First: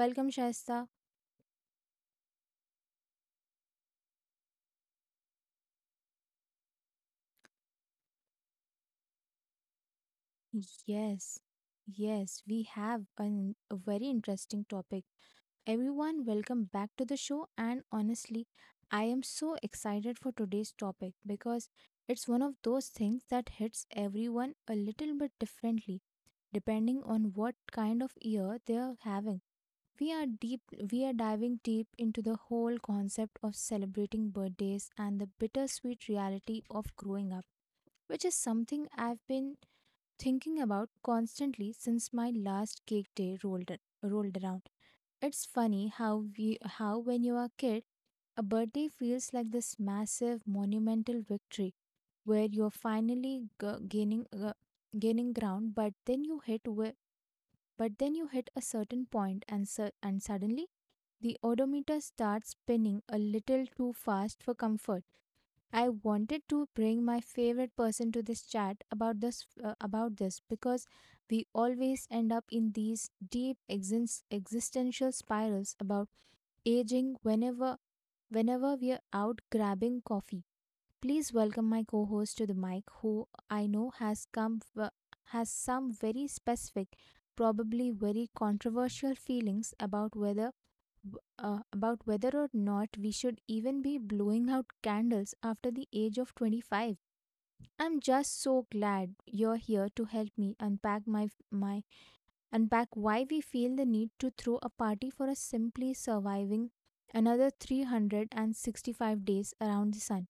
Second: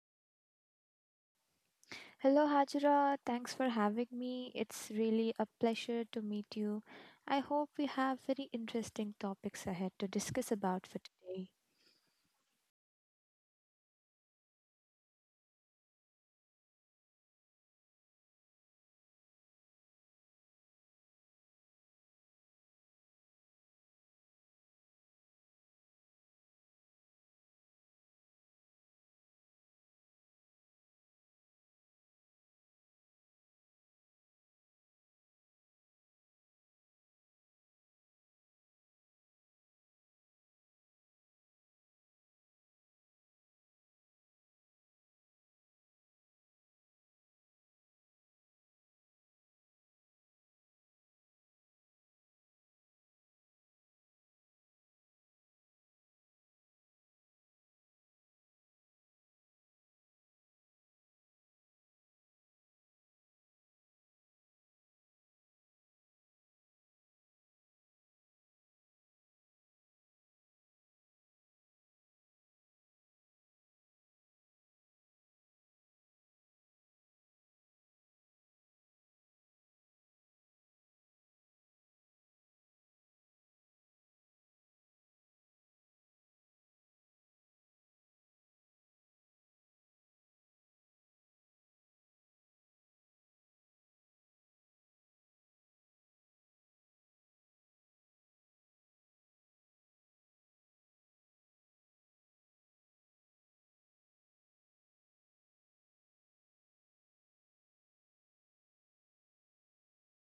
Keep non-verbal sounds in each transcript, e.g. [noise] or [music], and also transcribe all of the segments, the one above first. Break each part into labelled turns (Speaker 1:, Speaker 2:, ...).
Speaker 1: Welcome, Shaista.
Speaker 2: Hello, Hajra. Thanks for having me. It's really a pleasure to meet you. I hope we have very interesting topics ahead to discuss about for
Speaker 1: Yes,
Speaker 2: today.
Speaker 1: yes, we have a very interesting topic, everyone. Welcome back to the show. And honestly, I am so excited for today's topic because it's one of those things that hits everyone a little bit differently depending on what kind of year they are having. We are deep we are diving deep into the whole concept of celebrating birthdays and the bittersweet reality of growing up, which is something I've been thinking about constantly since my last cake day rolled around. It's funny how we how when you are a kid, a birthday feels like this massive monumental victory where you're finally gaining ground, but then you but then you hit a certain point and and suddenly the odometer starts spinning a little too fast for comfort. I wanted to bring my favorite person to this chat about this because we always end up in these deep existential spirals about aging whenever we are out grabbing coffee. Please welcome my co-host to the mic, who I know has some very specific, probably very controversial feelings about about whether or not we should even be blowing out candles after the age of 25. I'm just so glad you're here to help me unpack my my unpack why we feel the need to throw a party for us simply surviving another 365 days around the sun.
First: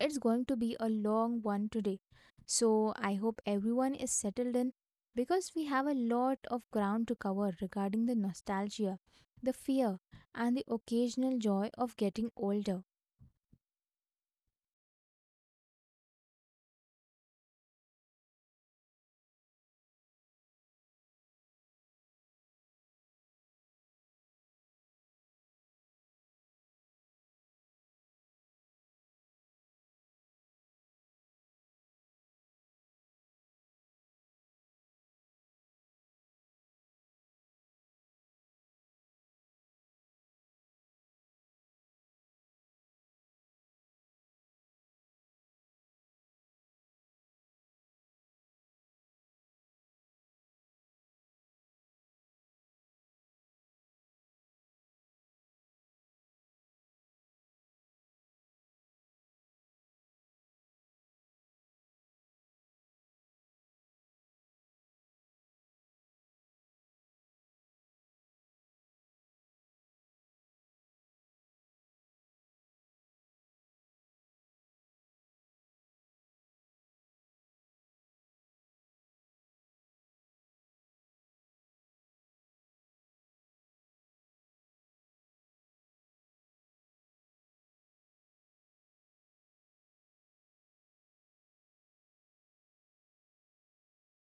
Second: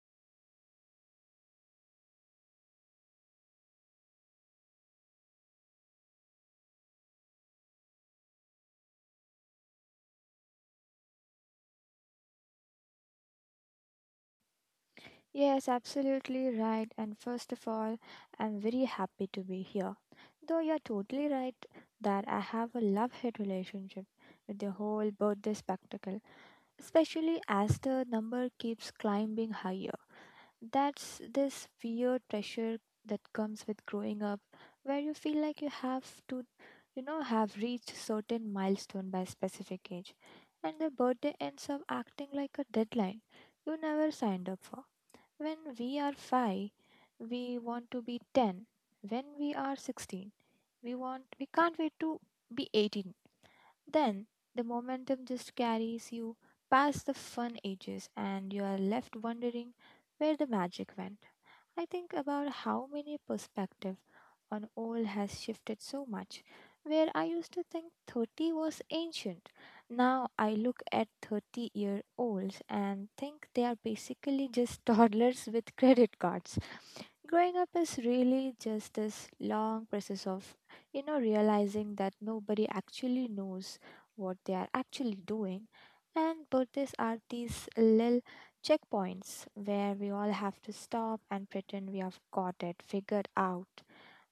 Speaker 1: It's going to be a long one today. So, I hope everyone is settled in because we have a lot of ground to cover regarding the nostalgia, the fear, and the occasional joy of getting older.
Speaker 2: Yes, absolutely right. And first of all, I'm very happy to be here. Though you're totally right that I have a love hate relationship with the whole birthday spectacle, especially as the number keeps climbing higher. That's this weird pressure that comes with growing up, where you feel like you have to, you know, have reached certain milestone by a specific age, and the birthday ends up acting like a deadline you never signed up for. When we are 5, we want to be 10. When we are 16, we can't wait to be 18. Then the momentum just carries you past the fun ages, and you are left wondering where the magic went. I think about how many perspective on old has shifted so much. Where I used to think 30 was ancient, now I look at 30-year-olds and think they are basically just [laughs] toddlers with credit cards. Growing up is really just this long process of, you know, realizing that nobody actually knows what they are actually doing. And birthdays are these little checkpoints where we all have to stop and pretend we have got it figured out.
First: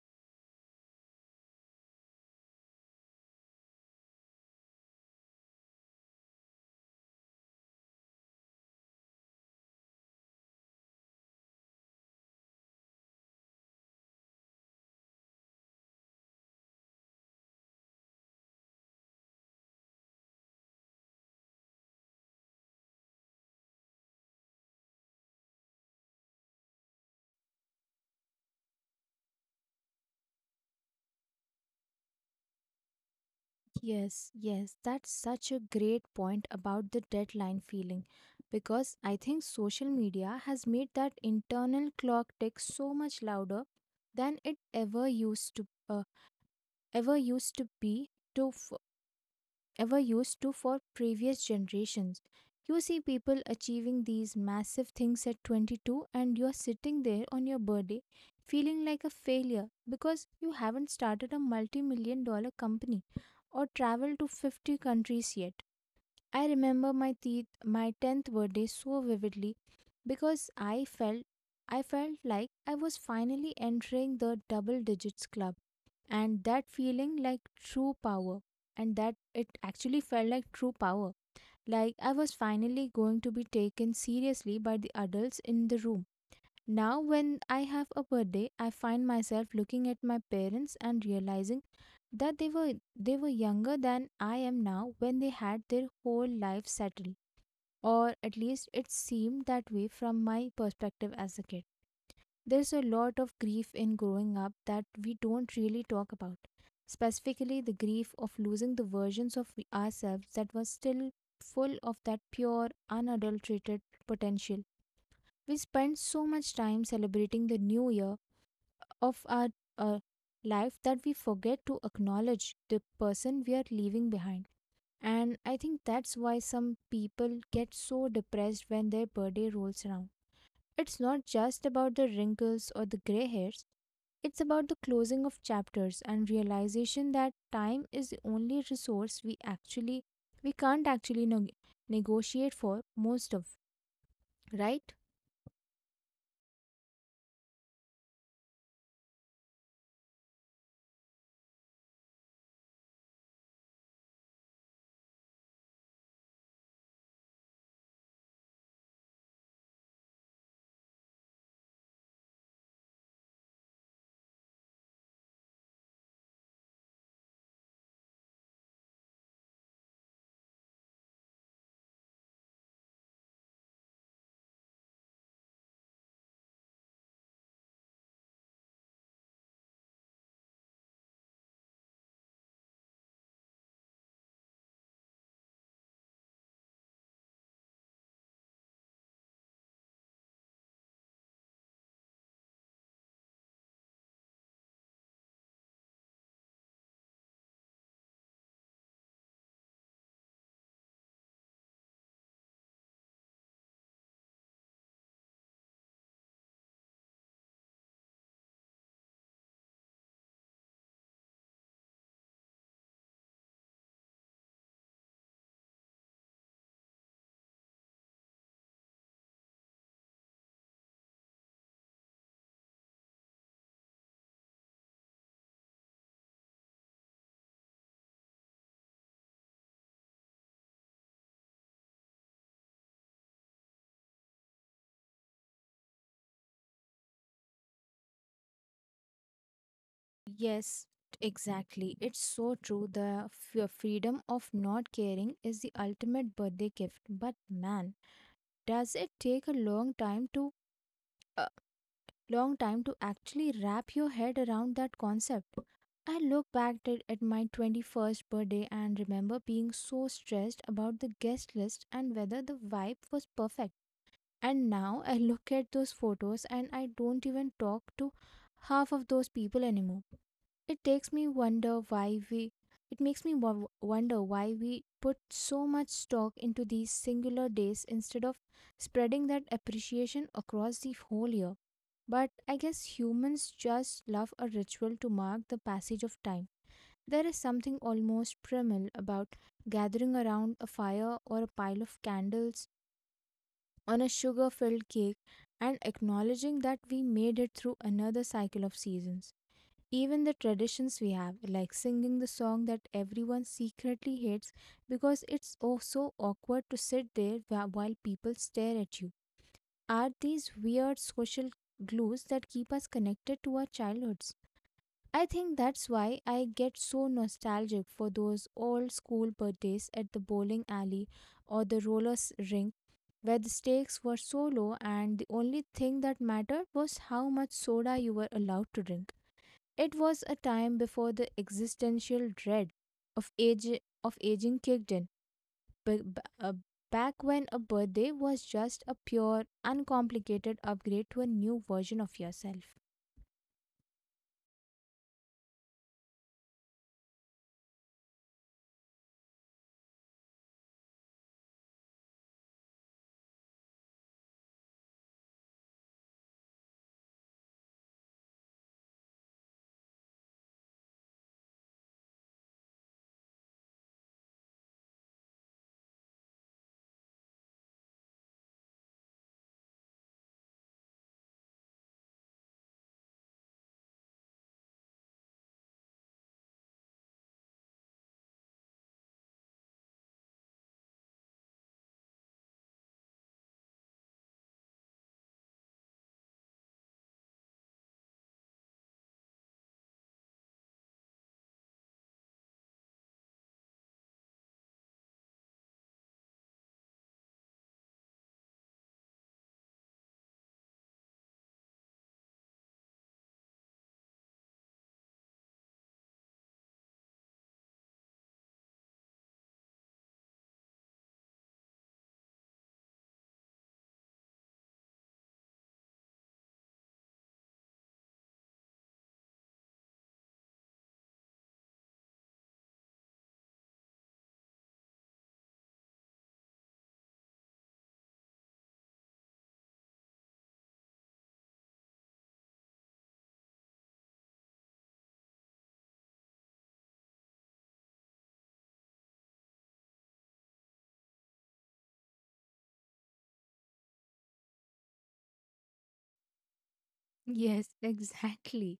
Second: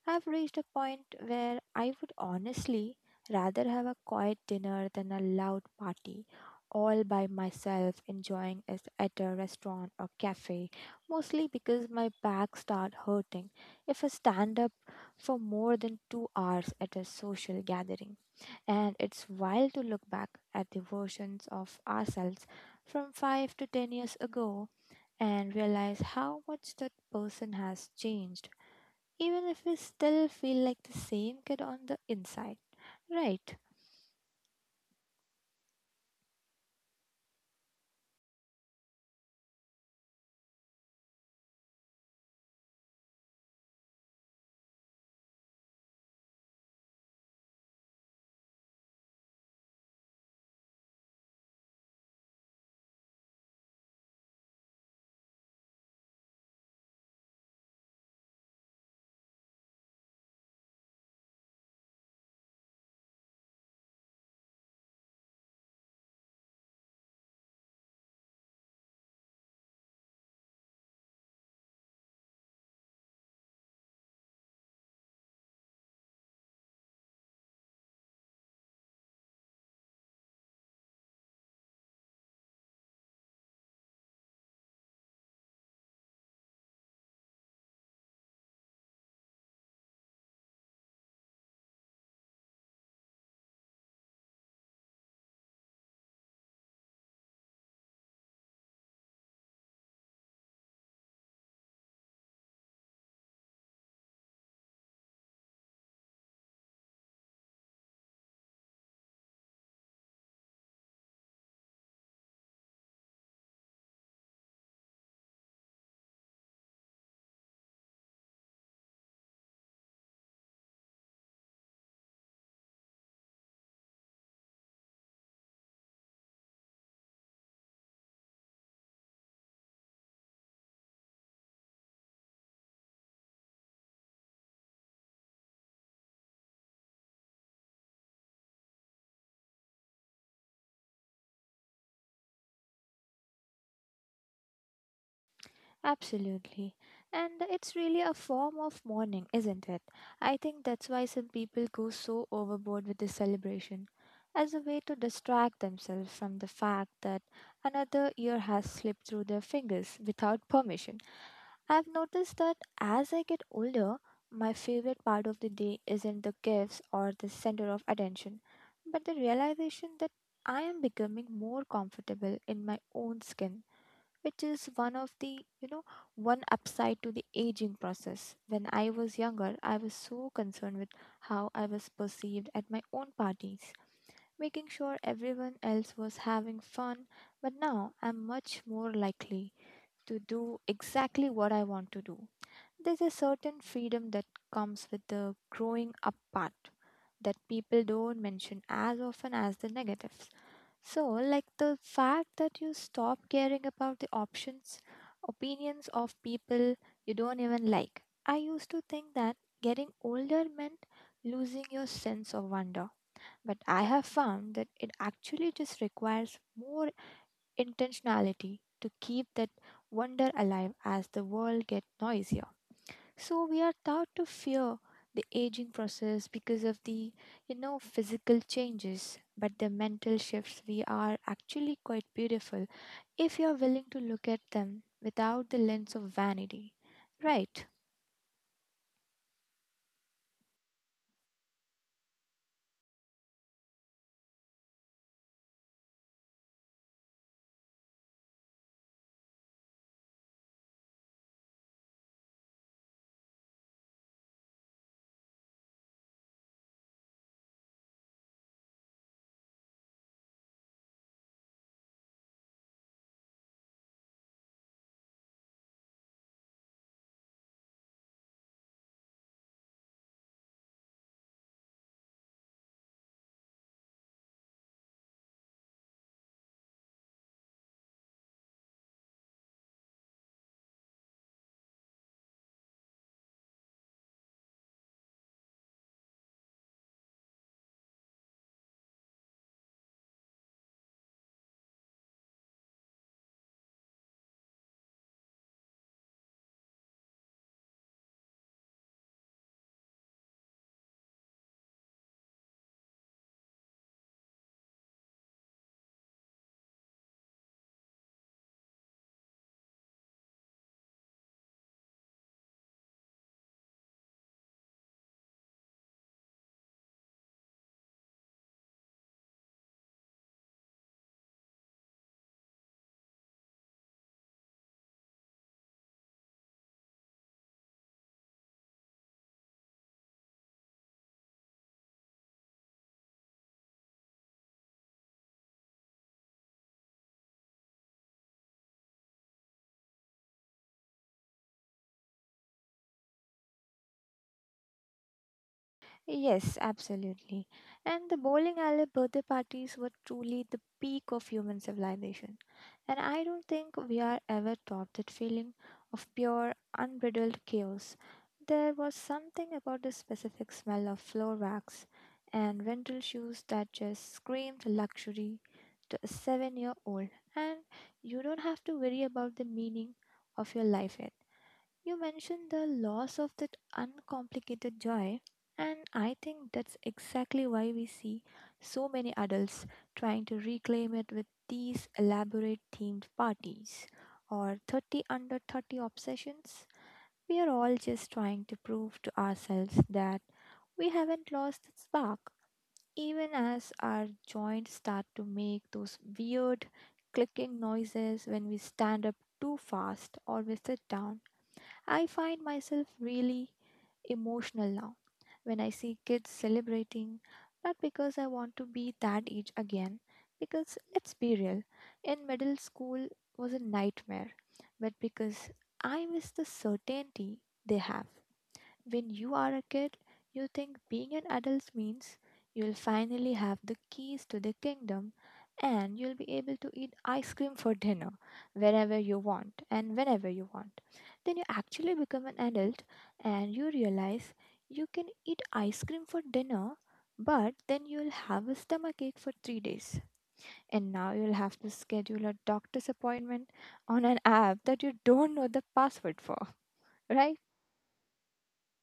Speaker 2: I've reached a point where I would honestly rather have a quiet dinner than a loud party, all by myself enjoying it at a restaurant or cafe, mostly because my back start hurting if I stand up for more than 2 hours at a social gathering. And it's wild to look back at the versions of ourselves from 5 to 10 years ago and realize how much that person has changed, even if we still feel like the same kid on the inside. Right,
Speaker 1: Yes, yes, that's such a great point about the deadline feeling, because I think social media has made that internal clock tick so much louder than it ever used to be to f- ever used to for previous generations. You see people achieving these massive things at 22, and you're sitting there on your birthday feeling like a failure because you haven't started a multi million dollar company or traveled to 50 countries yet. I remember my 10th birthday so vividly because I felt like I was finally entering the double digits club and that it actually felt like true power, like I was finally going to be taken seriously by the adults in the room. Now when I have a birthday, I find myself looking at my parents and realizing that they were younger than I am now when they had their whole life settled, or at least it seemed that way from my perspective as a kid. There's a lot of grief in growing up that we don't really talk about, specifically the grief of losing the versions of ourselves that was still full of that pure unadulterated potential. We spend so much time celebrating the new year of our uh, life that we forget to acknowledge the person we are leaving behind. And I think that's why some people get so depressed when their birthday rolls around. It's not just about the wrinkles or the gray hairs, it's about the closing of chapters and realization that time is the only resource we can't actually negotiate for most of, right?
Speaker 2: absolutely. And it's really a form of mourning, isn't it? I think that's why some people go so overboard with the celebration, as a way to distract themselves from the fact that another year has slipped through their fingers without permission. I've noticed that as I get older, my favorite part of the day isn't the gifts or the center of attention, but the realization that I am becoming more comfortable in my own skin, which is one of the, you know, one upside to the aging process. When I was younger, I was so concerned with how I was perceived at my own parties, making sure everyone else was having fun, but now I'm much more likely to do exactly what I want to do. There's a certain freedom that comes with the growing up part that people don't mention as often as the negatives. So, like the fact that you stop caring about the options, opinions of people you don't even like. I used to think that getting older meant losing your sense of wonder, but I have found that it actually just requires more intentionality to keep that wonder alive as the world gets noisier. So we are taught to fear the aging process because of the, you know, physical changes, but the mental shifts we are actually quite beautiful if you are willing to look at them without the lens of vanity. Right.
Speaker 1: Yes, exactly. It's so true. The freedom of not caring is the ultimate birthday gift. But man, does it take a uh, long time to actually wrap your head around that concept? I look at my 21st birthday and remember being so stressed about the guest list and whether the vibe was perfect. And now I look at those photos and I don't even talk to half of those people anymore. It takes me wonder why we it makes me wonder why we put so much stock into these singular days instead of spreading that appreciation across the whole year. But I guess humans just love a ritual to mark the passage of time. There is something almost primal about gathering around a fire or a pile of candles on a sugar filled cake and acknowledging that we made it through another cycle of seasons. Even the traditions we have, like singing the song that everyone secretly hates because it's oh so awkward to sit there while people stare at you, are these weird social glues that keep us connected to our childhoods. I think that's why I get so nostalgic for those old school birthdays at the bowling alley or the roller rink, where the stakes were so low and the only thing that mattered was how much soda you were allowed to drink. It was a time before the existential dread of age of aging kicked in. B- b- uh, Back when a birthday was just a pure, uncomplicated upgrade to a new version of yourself.
Speaker 2: Yes, absolutely. And the bowling alley birthday parties were truly the peak of human civilization. And I don't think we are ever taught that feeling of pure, unbridled chaos. There was something about the specific smell of floor wax and rental shoes that just screamed luxury to a 7-year old. And you don't have to worry about the meaning of your life yet. You mentioned the loss of that uncomplicated joy, and I think that's exactly why we see so many adults trying to reclaim it with these elaborate themed parties or 30 under 30 obsessions. We are all just trying to prove to ourselves that we haven't lost that spark, even as our joints start to make those weird clicking noises when we stand up too fast or we sit down. I find myself really emotional now when I see kids celebrating, not because I want to be that age again, because let's be real, in middle school was a nightmare, but because I miss the certainty they have. When you are a kid, you think being an adult means you'll finally have the keys to the kingdom and you'll be able to eat ice cream for dinner whenever you want and whenever you want. Then you actually become an adult and you realize you can eat ice cream for dinner, but then you'll have a stomachache for 3 days. And now you'll have to schedule a doctor's appointment on an app that you don't know the password for, [laughs] right?
Speaker 1: Yes, [laughs] exactly.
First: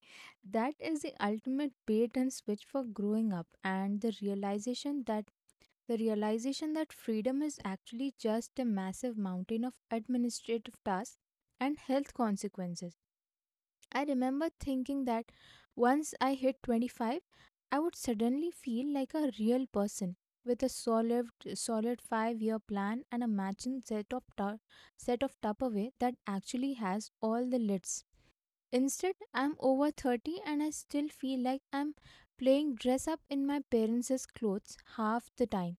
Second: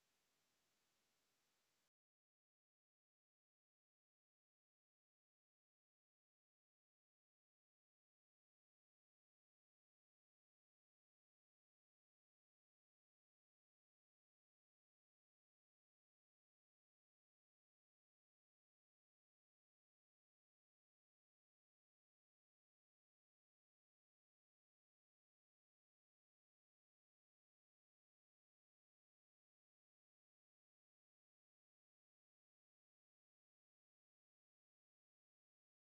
Speaker 1: That is the ultimate bait and switch for growing up and the realization that freedom is actually just a massive mountain of administrative tasks and health consequences. I remember thinking that once I hit 25, I would suddenly feel like a real person with a solid 5-year plan and a matching set of set of Tupperware that actually has all the lids. Instead, I'm over 30 and I still feel like I'm playing dress up in my parents' clothes half the time,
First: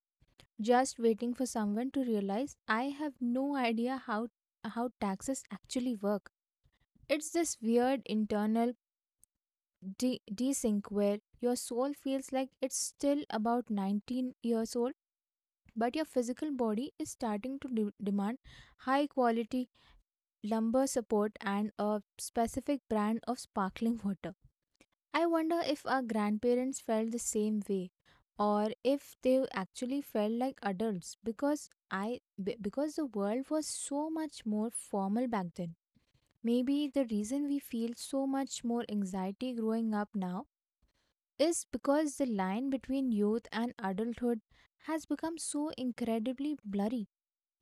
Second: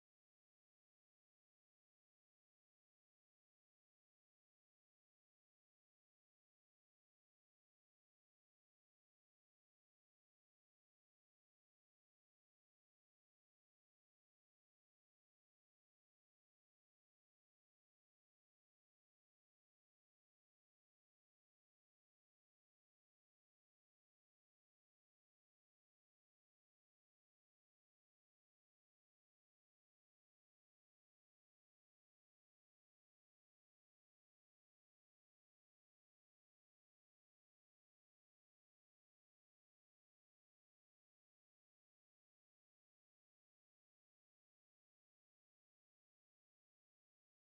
Speaker 1: just waiting for someone to realize I have no idea how taxes actually work. It's this weird internal desync where your soul feels like it's still about 19 years old, but your physical body is starting to demand high quality lumbar support and a specific brand of sparkling [laughs] water. I wonder if our grandparents felt the same way or if they actually felt like adults because because the world was so much more formal back then. Maybe the reason we feel so much more anxiety growing up now is because the line between youth and adulthood has become so incredibly blurry.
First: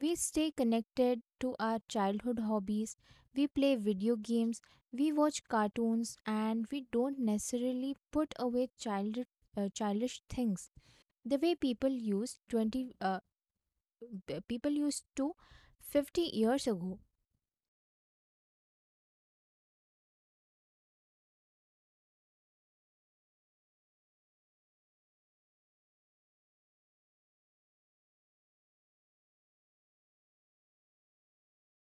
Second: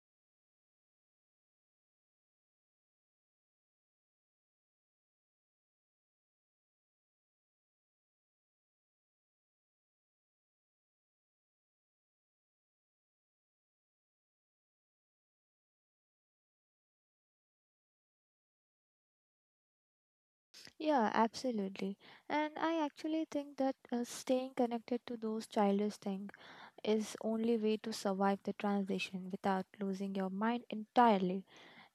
Speaker 1: We stay connected to our childhood hobbies, we play video games, we watch cartoons, and we don't necessarily put away childish things the way people used to 50 years ago.
Speaker 2: Yeah, absolutely. And I actually think that staying connected to those childish things is only way to survive the transition without losing your mind entirely.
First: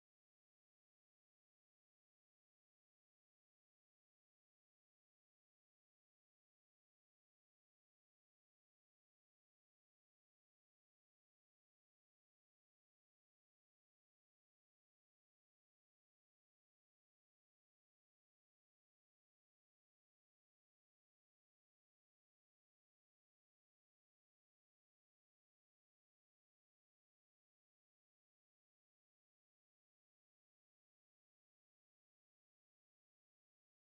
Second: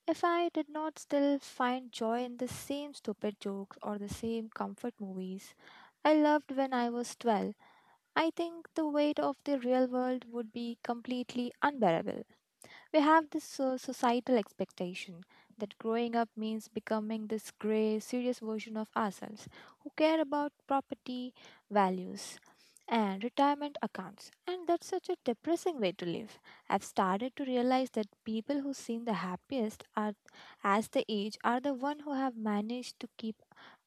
Speaker 2: If I did not still find joy in the same stupid jokes or the same comfort movies I loved when I was 12, I think the weight of the real world would be completely unbearable. We have this societal expectation that growing up means becoming this grey, serious version of ourselves who care about property, values, and retirement accounts. And that's such a depressing way to live. I've started to realize that people who seem the happiest are, as they age, are the one who have managed to keep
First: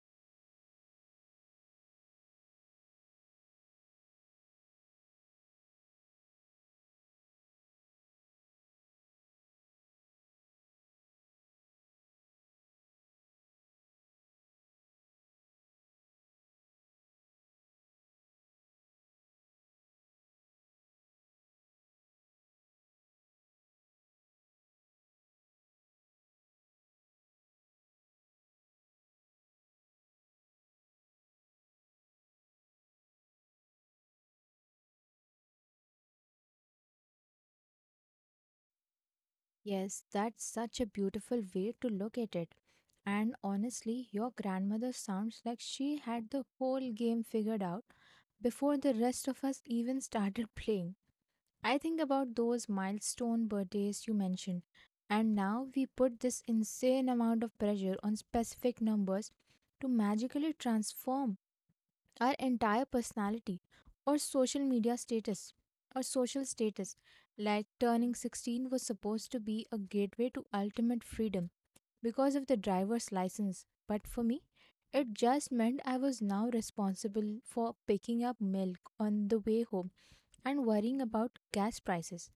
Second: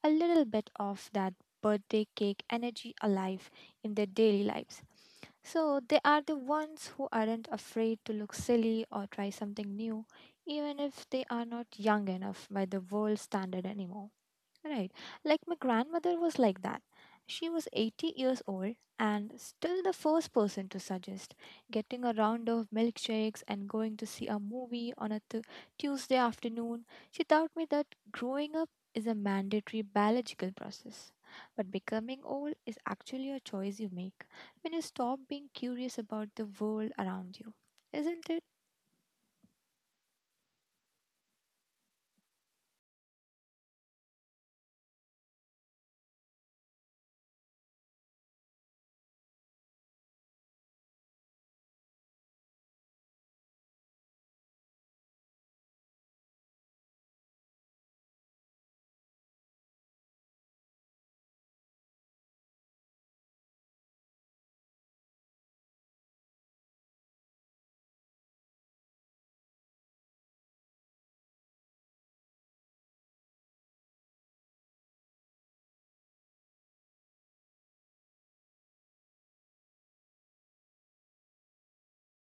Speaker 2: a little bit of that birthday cake energy alive in their daily lives. So they are the ones who aren't afraid to look silly or try something new, even if they are not young enough by the world standard anymore. Right. Like my grandmother was like that. She was 80 years old and still the first person to suggest getting a round of milkshakes and going to see a movie on a Tuesday afternoon. She taught me that growing up is a mandatory biological process, but becoming old is actually a choice you make when you stop being curious about the world around you. Isn't it?
Speaker 1: Yes, that's such a beautiful way to look at it. And honestly, your grandmother sounds like she had the whole game figured out before the rest of us even [laughs] started playing. I think about those milestone birthdays you mentioned, and now we put this insane amount of pressure on specific numbers to magically transform our entire personality or social status, like turning 16 was supposed to be a gateway to ultimate freedom because of the driver's license, but for me it just meant I was now responsible for picking up milk on the way home and worrying about gas prices.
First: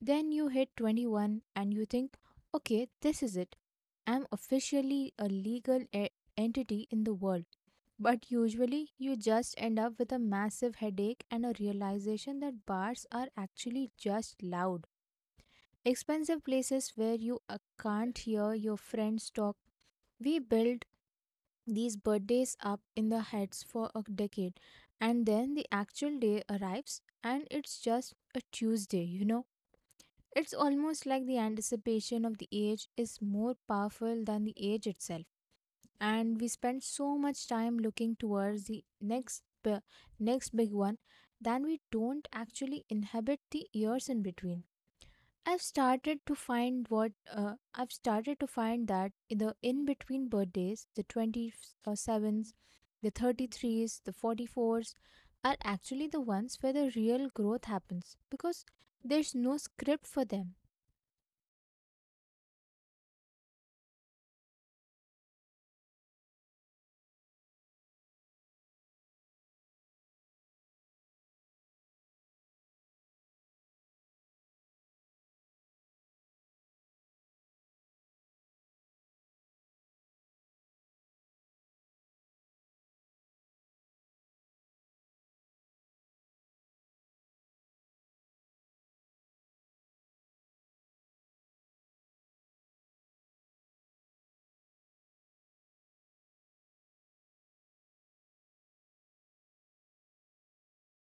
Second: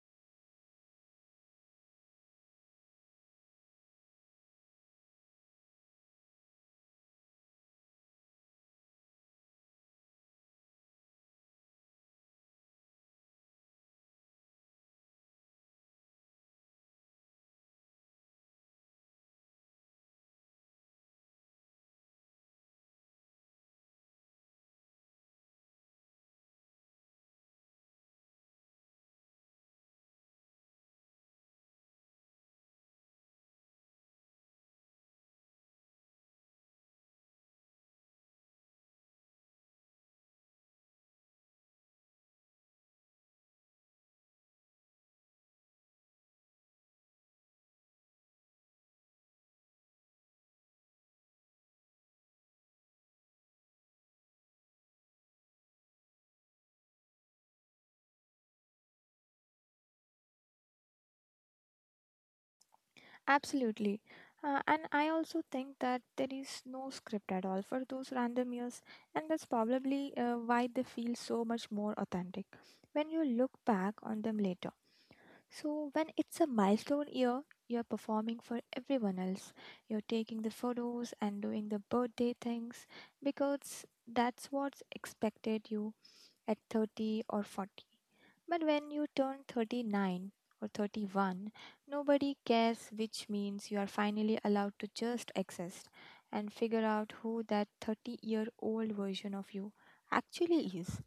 Speaker 1: Then you hit 21 and you think, okay, this is it, I'm officially a legal entity in the world. But usually, you just end up with a massive headache and a realization that bars are actually just loud. Expensive places where you can't hear your friends talk. We build these birthdays up in the heads for a decade, and then the actual day arrives, and it's just a Tuesday, you know? It's almost like the anticipation of the age is more powerful than the age itself, and we spend so much time looking towards the next big one that we don't actually inhabit the years in between. I've started to find that in the in between birthdays, the 27s, the 33s, the 44s are actually the ones where the real growth happens because there's no script for them.
Speaker 2: Absolutely. And I also think that there is no script at all for those random years, and that's probably why they feel so much more authentic when you look back on them later. So, when it's a milestone year, you're performing for everyone else, you're taking the photos and doing the birthday things because that's what's expected you at 30 or 40. But when you turn 39 or 31, nobody cares, which means you are finally allowed to just exist and figure out who that 30-year-old version of you actually is.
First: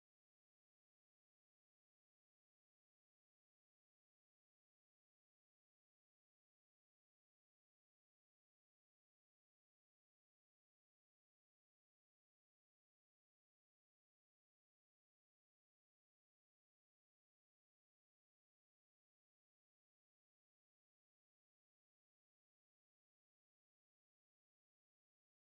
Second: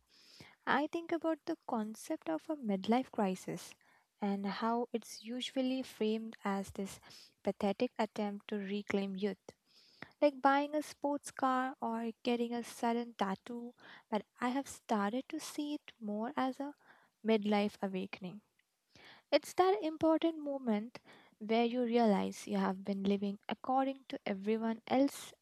Speaker 2: I think about the concept of a midlife crisis and how it's usually framed as this pathetic attempt to reclaim youth like buying a sports car or getting a sudden tattoo, but I have started to see it more as a midlife awakening. It's that important moment where you realize you have been living according to everyone else's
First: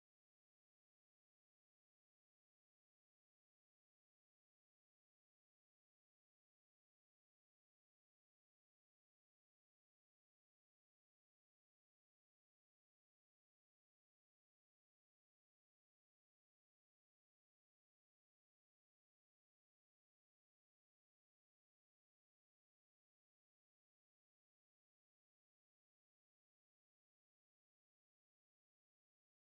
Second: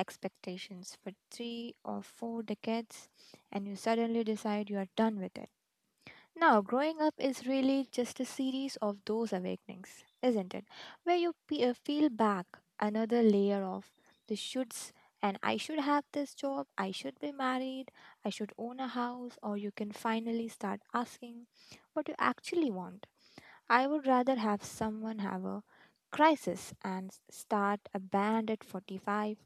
Speaker 2: expectations for 3 or 4 decades, and you suddenly decide you are done with it. Now, growing up is really just a series of those awakenings, isn't it? Where you feel back another layer of the shoulds, and I should have this job, I should be married, I should own a house, or you can finally start asking what you actually want. I would rather have someone have a crisis and start a band at 45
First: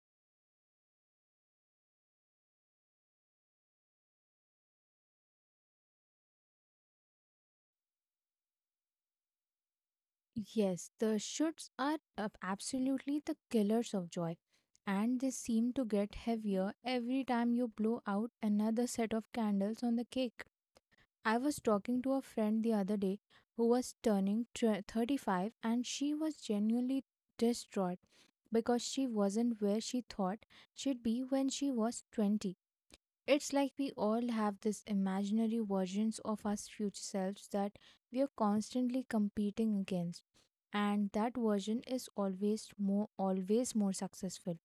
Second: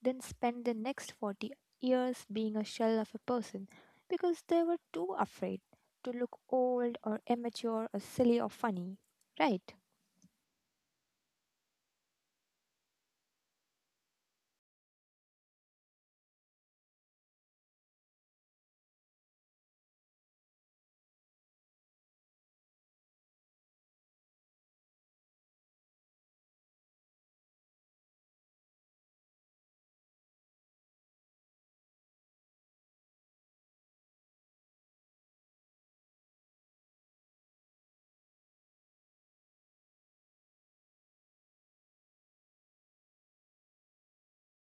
Speaker 2: then spent the next 40 years being a shell of a person because they were too afraid to look old or immature or silly or funny. Right?
Speaker 1: Yes, the shoots are absolutely the killers of joy, and they seem to get heavier every time you blow out another set of candles on the cake. I was talking to a friend the other day who was turning 35, and she was genuinely distraught because she wasn't where she thought she'd be when she was 20. It's like we all have these imaginary versions of our future selves that we are constantly competing against. And that version is always more successful,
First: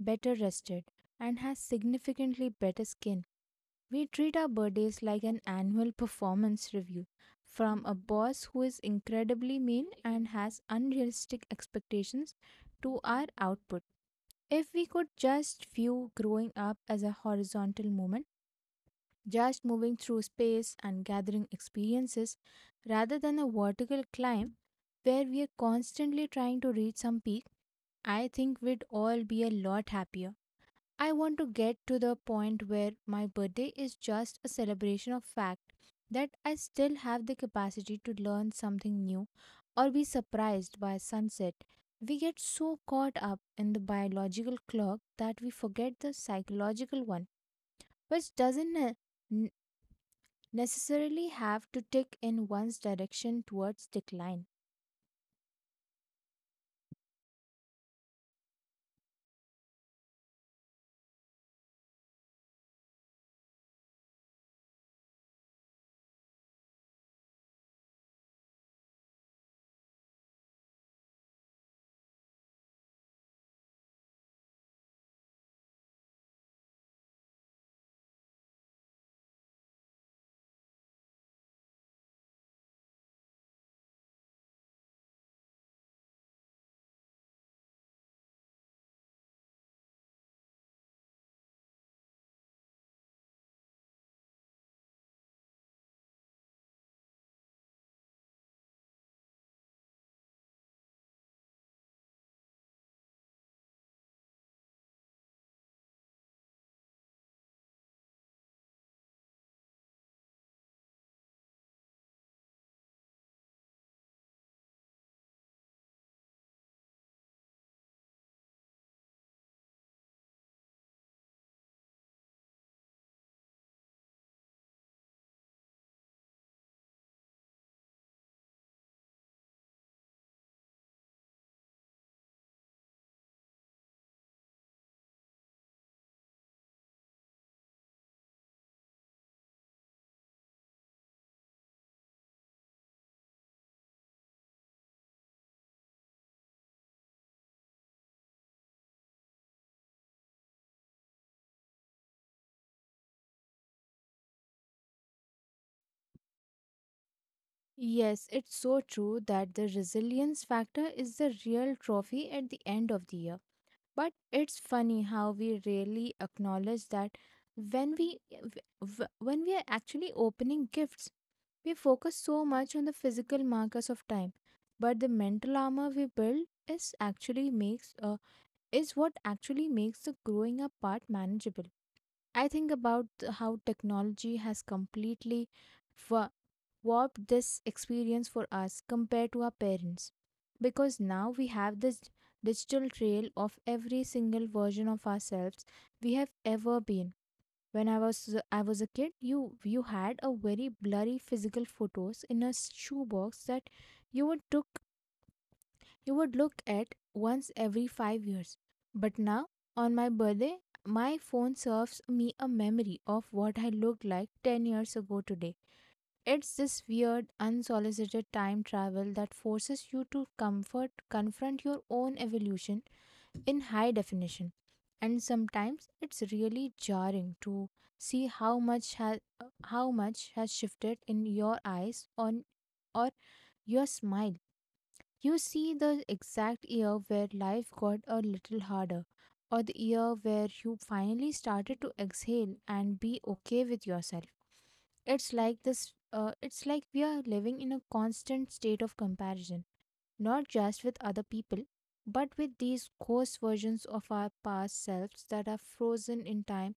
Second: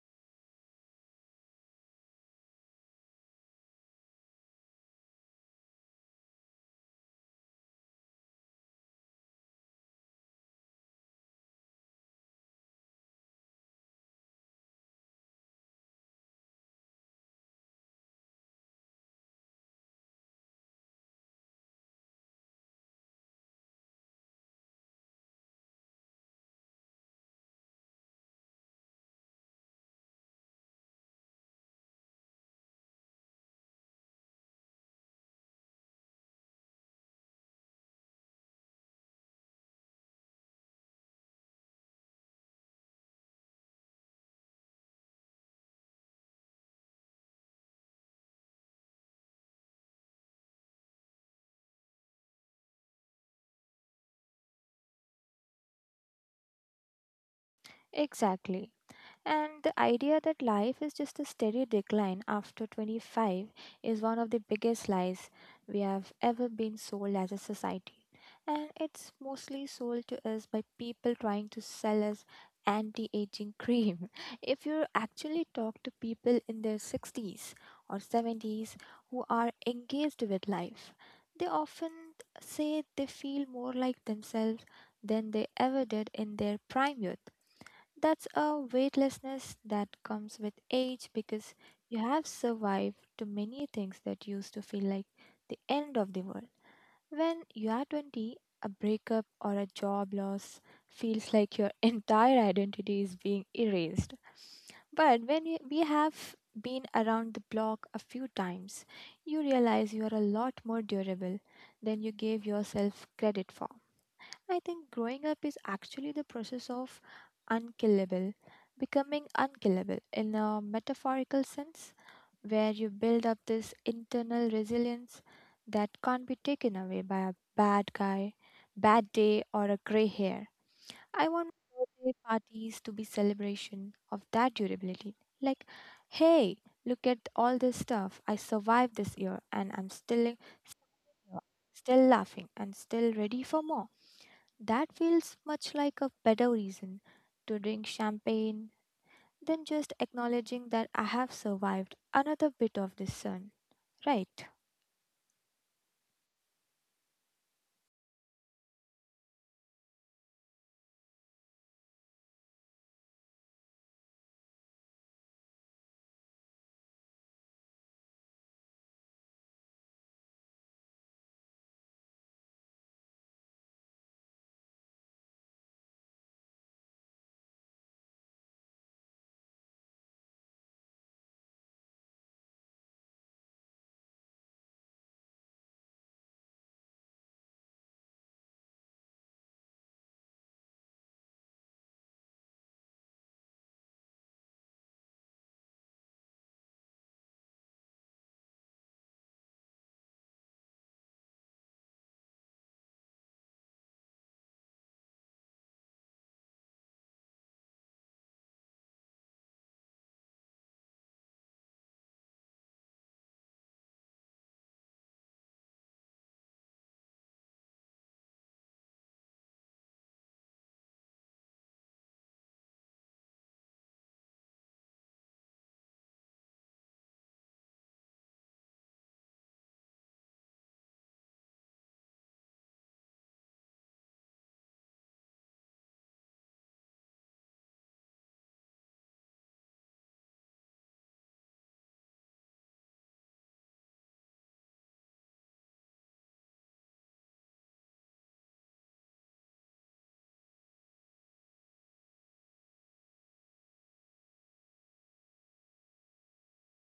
Speaker 1: better rested, and has significantly better skin. We treat our birthdays like an annual performance review from a boss who is incredibly mean and has unrealistic expectations to our output. If we could just view growing up as a horizontal moment, just moving through space and gathering experiences rather than a vertical climb where we are constantly trying to reach some peak, I think we'd all be a lot happier. I want to get to the point where my birthday is just a celebration of fact that I still have the capacity to learn something new or be surprised by sunset. We get so caught up in the biological clock that we forget the psychological one, which doesn't necessarily have to tick in one's direction towards decline.
Speaker 2: Exactly. And the idea that life is just a steady decline after 25 is one of the biggest lies we have ever been sold as a society. And it's mostly sold to us by people trying to sell us anti aging cream. [laughs] If you actually talk to people in their 60s or 70s who are engaged with life, they often say they feel more like themselves than they ever did in their prime youth. That's a weightlessness that comes with age because you have survived to many things that used to feel like the end of the world. When you are 20, a breakup or a job loss feels like your [laughs] entire identity is being erased. But when you, we have been around the block a few times, you realize you are a lot more durable than you gave yourself credit for. I think growing up is actually the process of unkillable, becoming unkillable in a metaphorical sense, where you build up this internal resilience that can't be taken away by a bad guy, bad day, or a gray hair. I want birthday parties to be celebration of that durability. Like, hey, look at all this stuff. I survived this year and I'm still laughing and still ready for more. That feels much like a better reason to drink champagne than just acknowledging that I have survived another bit of the sun, right?
Speaker 1: Yes, it's so true that the resilience factor is the real trophy at the end of the year. But it's funny how we rarely acknowledge that when we when we are actually opening gifts. We focus so much on the physical markers of time, but the mental armor we build is what actually makes the growing up part manageable. I think about how technology has completely wa- warped this experience for us compared to our parents. Because now we have this digital trail of every single version of ourselves we have ever been. When I was a kid, you had a very blurry physical photos in a shoebox that you would took you would look at once every 5 years. But now, on my birthday, my phone serves me a memory of what I looked like 10 years ago today. It's this weird, unsolicited time travel that forces you to confront your own evolution in high definition. And sometimes it's really jarring to see how much has shifted in your eyes on or your smile. You see the exact year where life got a little harder, or the year where you finally started to exhale and be okay with yourself. It's like this. It's like we are living in a constant state of comparison, not just with other people, but with these ghost versions of our past selves that are frozen in time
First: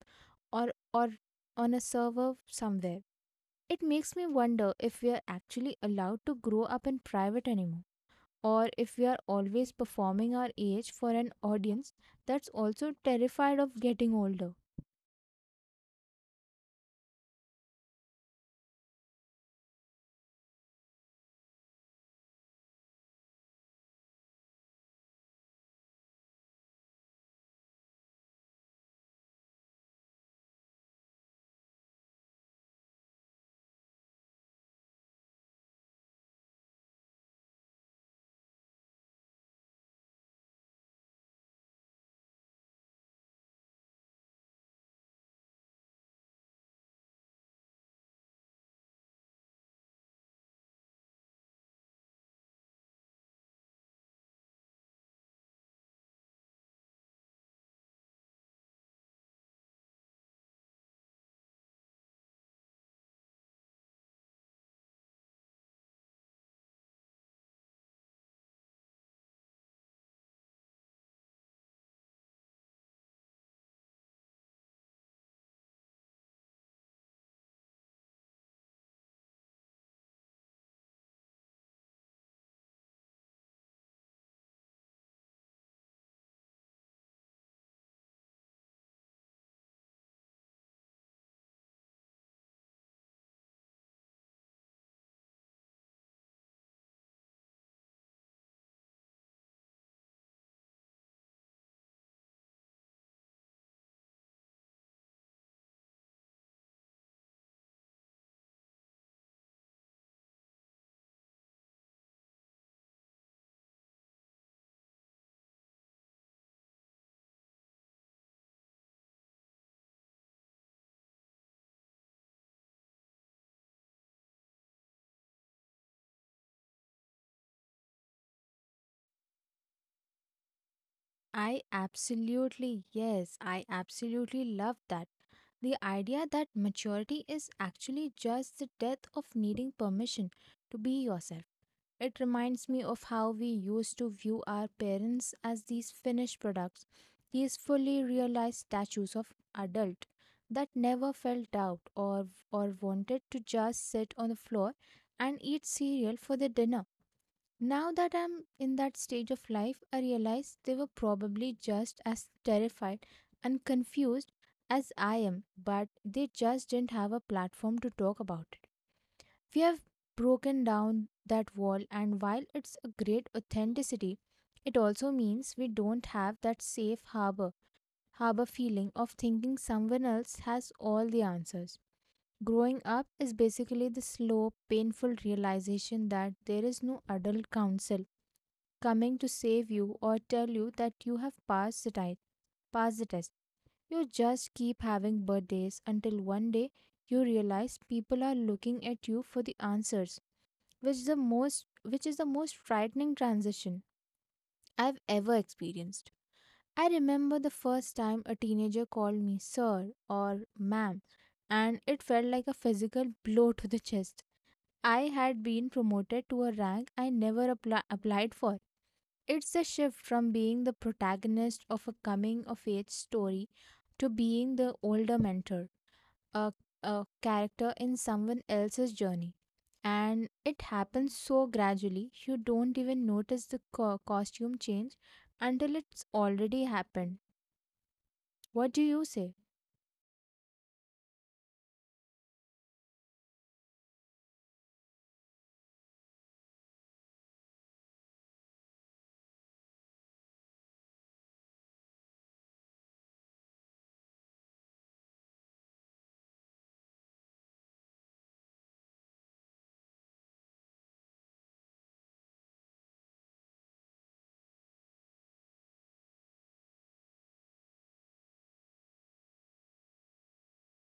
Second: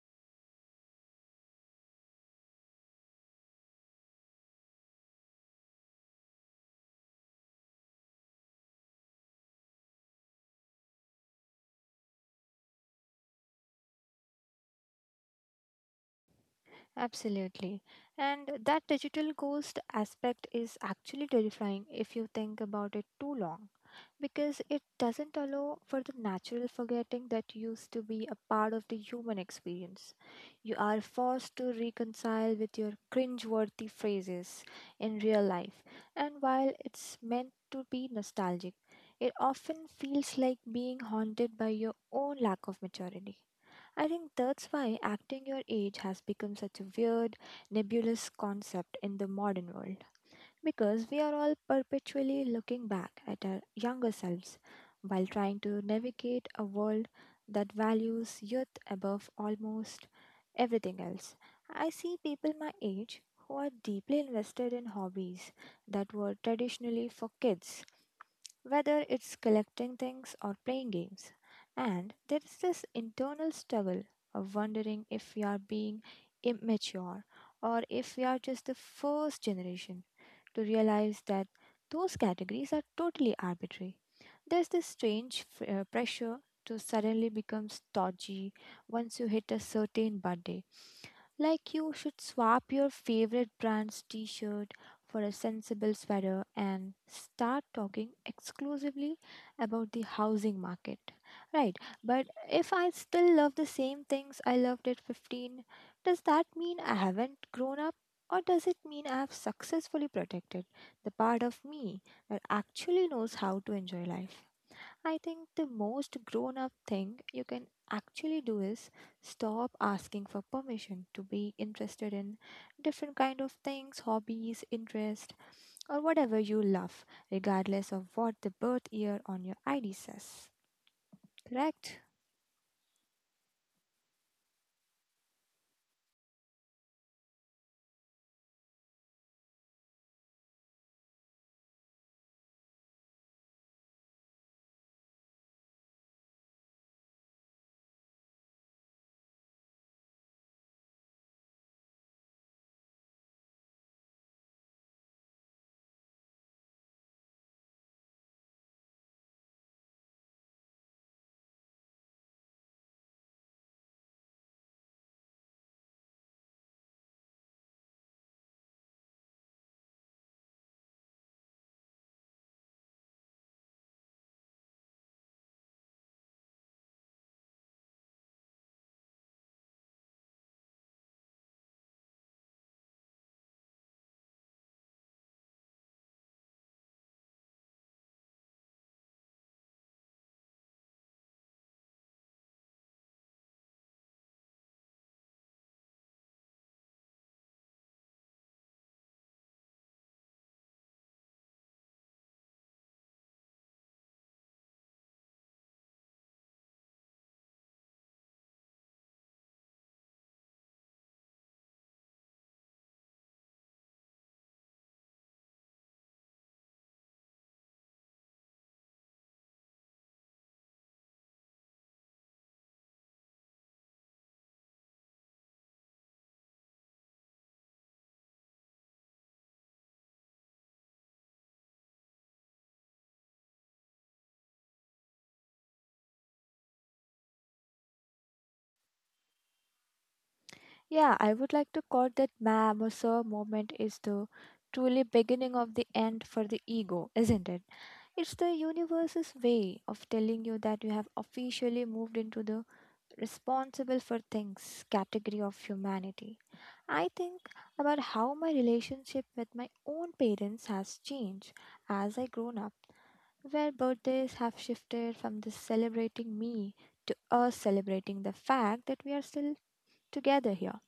Speaker 1: or or on a server somewhere. It makes me wonder if we are actually allowed to grow up in private anymore, or if we are always performing our age for an audience that's also terrified of getting older.
Speaker 2: Absolutely. And that digital ghost aspect is actually terrifying if you think about it too long, because it doesn't allow for the natural forgetting that used to be a part of the human experience. You are forced to reconcile with your cringe-worthy phrases in real life, and while it's meant to be nostalgic, it often feels like being haunted by your own lack of maturity. I think that's why acting your age has become such a weird, nebulous concept in the modern world. Because we are all perpetually looking back at our younger selves while trying to navigate a world that values youth above almost everything else. I see people my age who are deeply invested in hobbies that were traditionally for kids, whether it's collecting things or playing games. And there is this internal struggle of wondering if we are being immature, or if we are just the first generation to realize that those categories are totally arbitrary. There's this strange pressure to suddenly become stodgy once you hit a certain birthday, like you should swap your favorite brand's t-shirt for a sensible sweater and start talking exclusively about the housing market. Right, but if I still love the same things I loved at 15, does that mean I haven't grown up? Or does it mean I have successfully protected the part of me that actually knows how to enjoy life? I think the most grown up thing you can actually do is stop asking for permission to be interested in different kind of things, hobbies, interest, or whatever you love, regardless of what the birth year on your ID says. Correct?
Speaker 1: I absolutely love that. The idea that maturity is actually just the death of needing permission to be yourself. It reminds me of how we used to view our parents as these finished products, these fully realized statues of adult that never felt out or wanted to just sit on the floor and eat cereal for their dinner. Now that I'm in that stage of life, I realize they were probably just as terrified and confused as I am, but they just didn't have a platform to talk about it. We have broken down that wall, and while it's a great authenticity, it also means we don't have that harbor feeling of thinking someone else has all the answers. Growing up is basically the slow, painful realization that there is no adult counsel coming to save you or tell you that you have passed the test. Pass the test. You just keep having birthdays until one day you realize people are looking at you for the answers, which is the most which is the most frightening transition I've ever experienced. I remember the first time a teenager called me sir or ma'am, and it felt like a physical blow to the chest. I had been promoted to a rank I never applied for. It's a shift from being the protagonist of a coming of age story to being the older mentor, a, a character in someone else's journey. And it happens so gradually, you don't even notice the costume change until it's already happened. What do you say?
Speaker 2: Yeah, I would like to call that ma'am or sir moment is the truly beginning of the end for the ego, isn't it? It's the universe's way of telling you that you have officially moved into the responsible for things category of humanity. I think about how my relationship with my own parents has changed as I grown up, where birthdays have shifted from the celebrating me to us celebrating the fact that we are still together here.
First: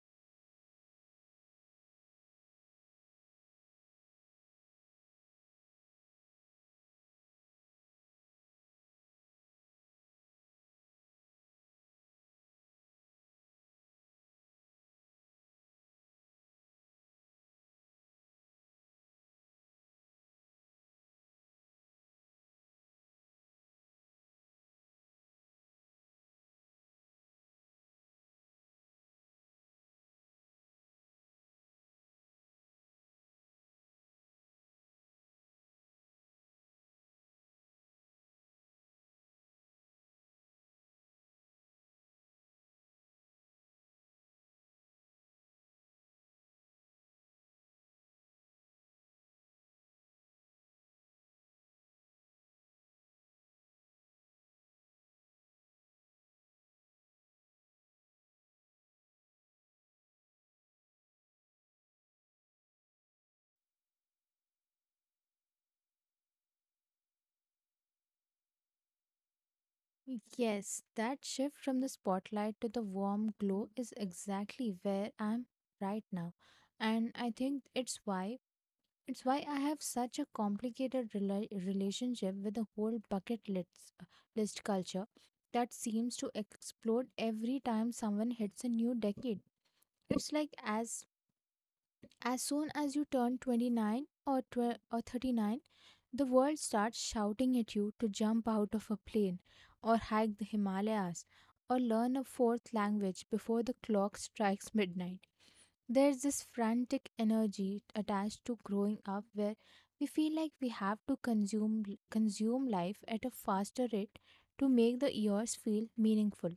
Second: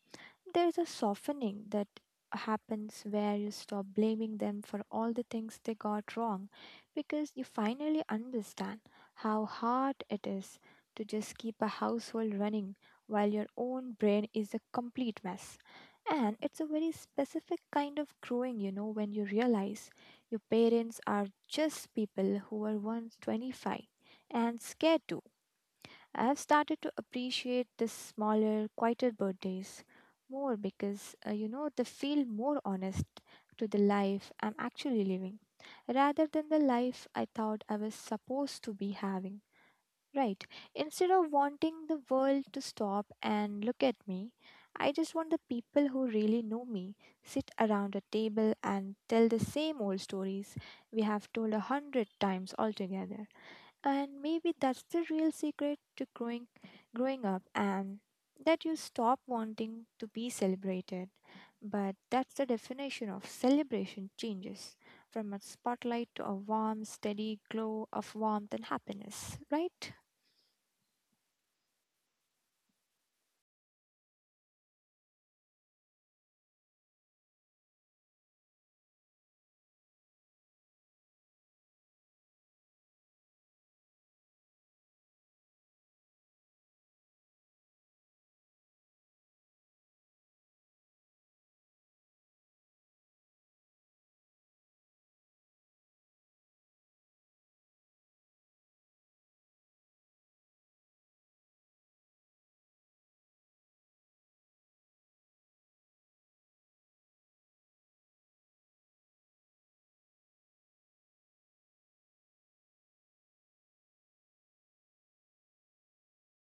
Speaker 2: There is a softening that happens where you stop blaming them for all the things they got wrong, because you finally understand how hard it is to just keep a household running while your own brain is a complete mess. And it's a very specific kind of growing, you know, when you realize your parents are just people who were once 25 and scared too. I have started to appreciate the smaller, quieter birthdays more because, you know, they feel more honest to the life I'm actually living rather than the life I thought I was supposed to be having. Right. Instead of wanting the world to stop and look at me, I just want the people who really know me sit around a table and tell the same old stories we have told a hundred times altogether. And maybe that's the real secret to growing up, and that you stop wanting to be celebrated. But that's the definition of celebration changes from a spotlight to a warm, steady glow of warmth and happiness, right?
Speaker 1: Yes, that shift from the spotlight to the warm glow is exactly where I'm right now. And I think it's why I have such a complicated relationship with the whole list culture that seems to explode every time someone hits a new decade. It's like as soon as you turn 29 or 12 or 39, the world starts shouting at you to jump out of a plane or hike the Himalayas or learn a fourth language before the clock strikes midnight. There's this frantic energy attached to growing up where we feel like we have to consume life at a faster rate to make the years feel meaningful.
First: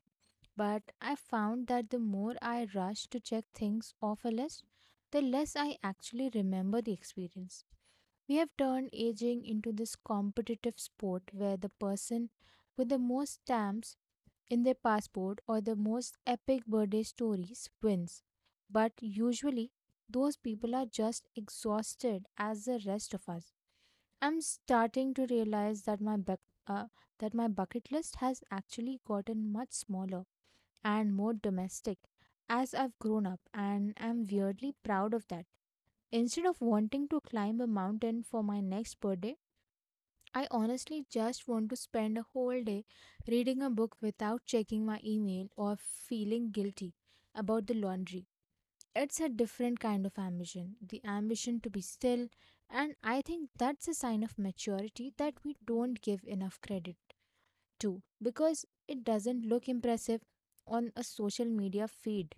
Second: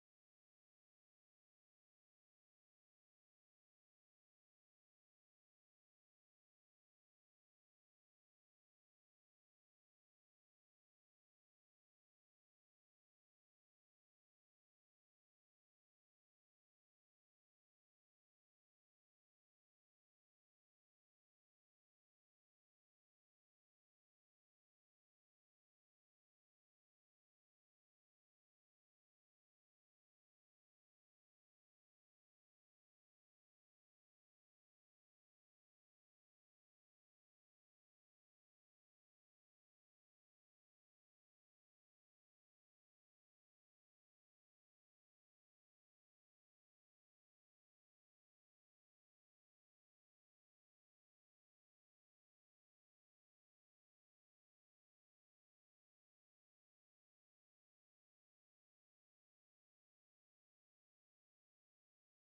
Speaker 1: But I found that the more I rush to check things off a list, the less I actually remember the experience. We have turned aging into this competitive sport where the person with the most stamps in their passport or the most epic birthday stories wins. But usually, those people are just exhausted as the rest of us. I'm starting to realize that my buck uh, that my bucket list has actually gotten much smaller and more domestic as I've grown up, and I'm weirdly proud of that. Instead of wanting to climb a mountain for my next birthday, I honestly just want to spend a whole day reading a book without checking my email or feeling guilty about the laundry. It's a different kind of ambition, the ambition to be still, and I think that's a sign of maturity that we don't give enough credit to because it doesn't look impressive on a social media feed.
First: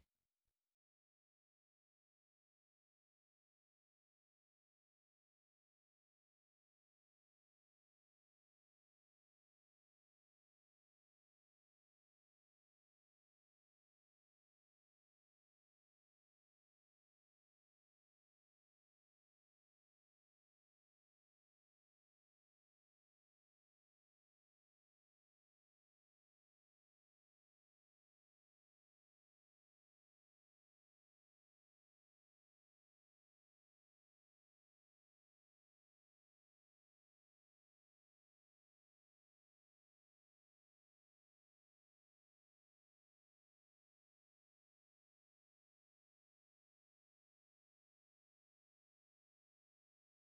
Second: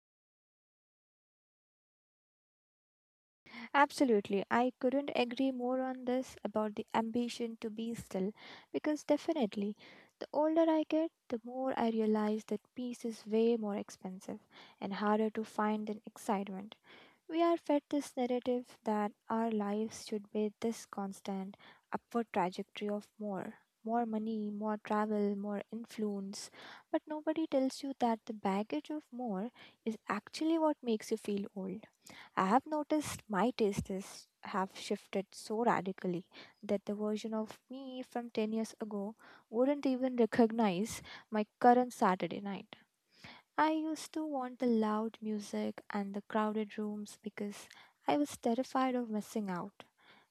Speaker 2: Absolutely. I couldn't agree more on this about the ambition to be still, because definitely the older I get, the more I realize that peace is way more expensive and harder to find than excitement. We are fed this narrative that our lives should be this constant upward trajectory of more, more money, more travel, more influence. But nobody tells you that the baggage of more is actually what makes you feel old. I have noticed my tastes have shifted so radically that the version of me from 10 years ago wouldn't even recognize my current Saturday night. I used to want the loud music and the crowded rooms because I was terrified of missing out.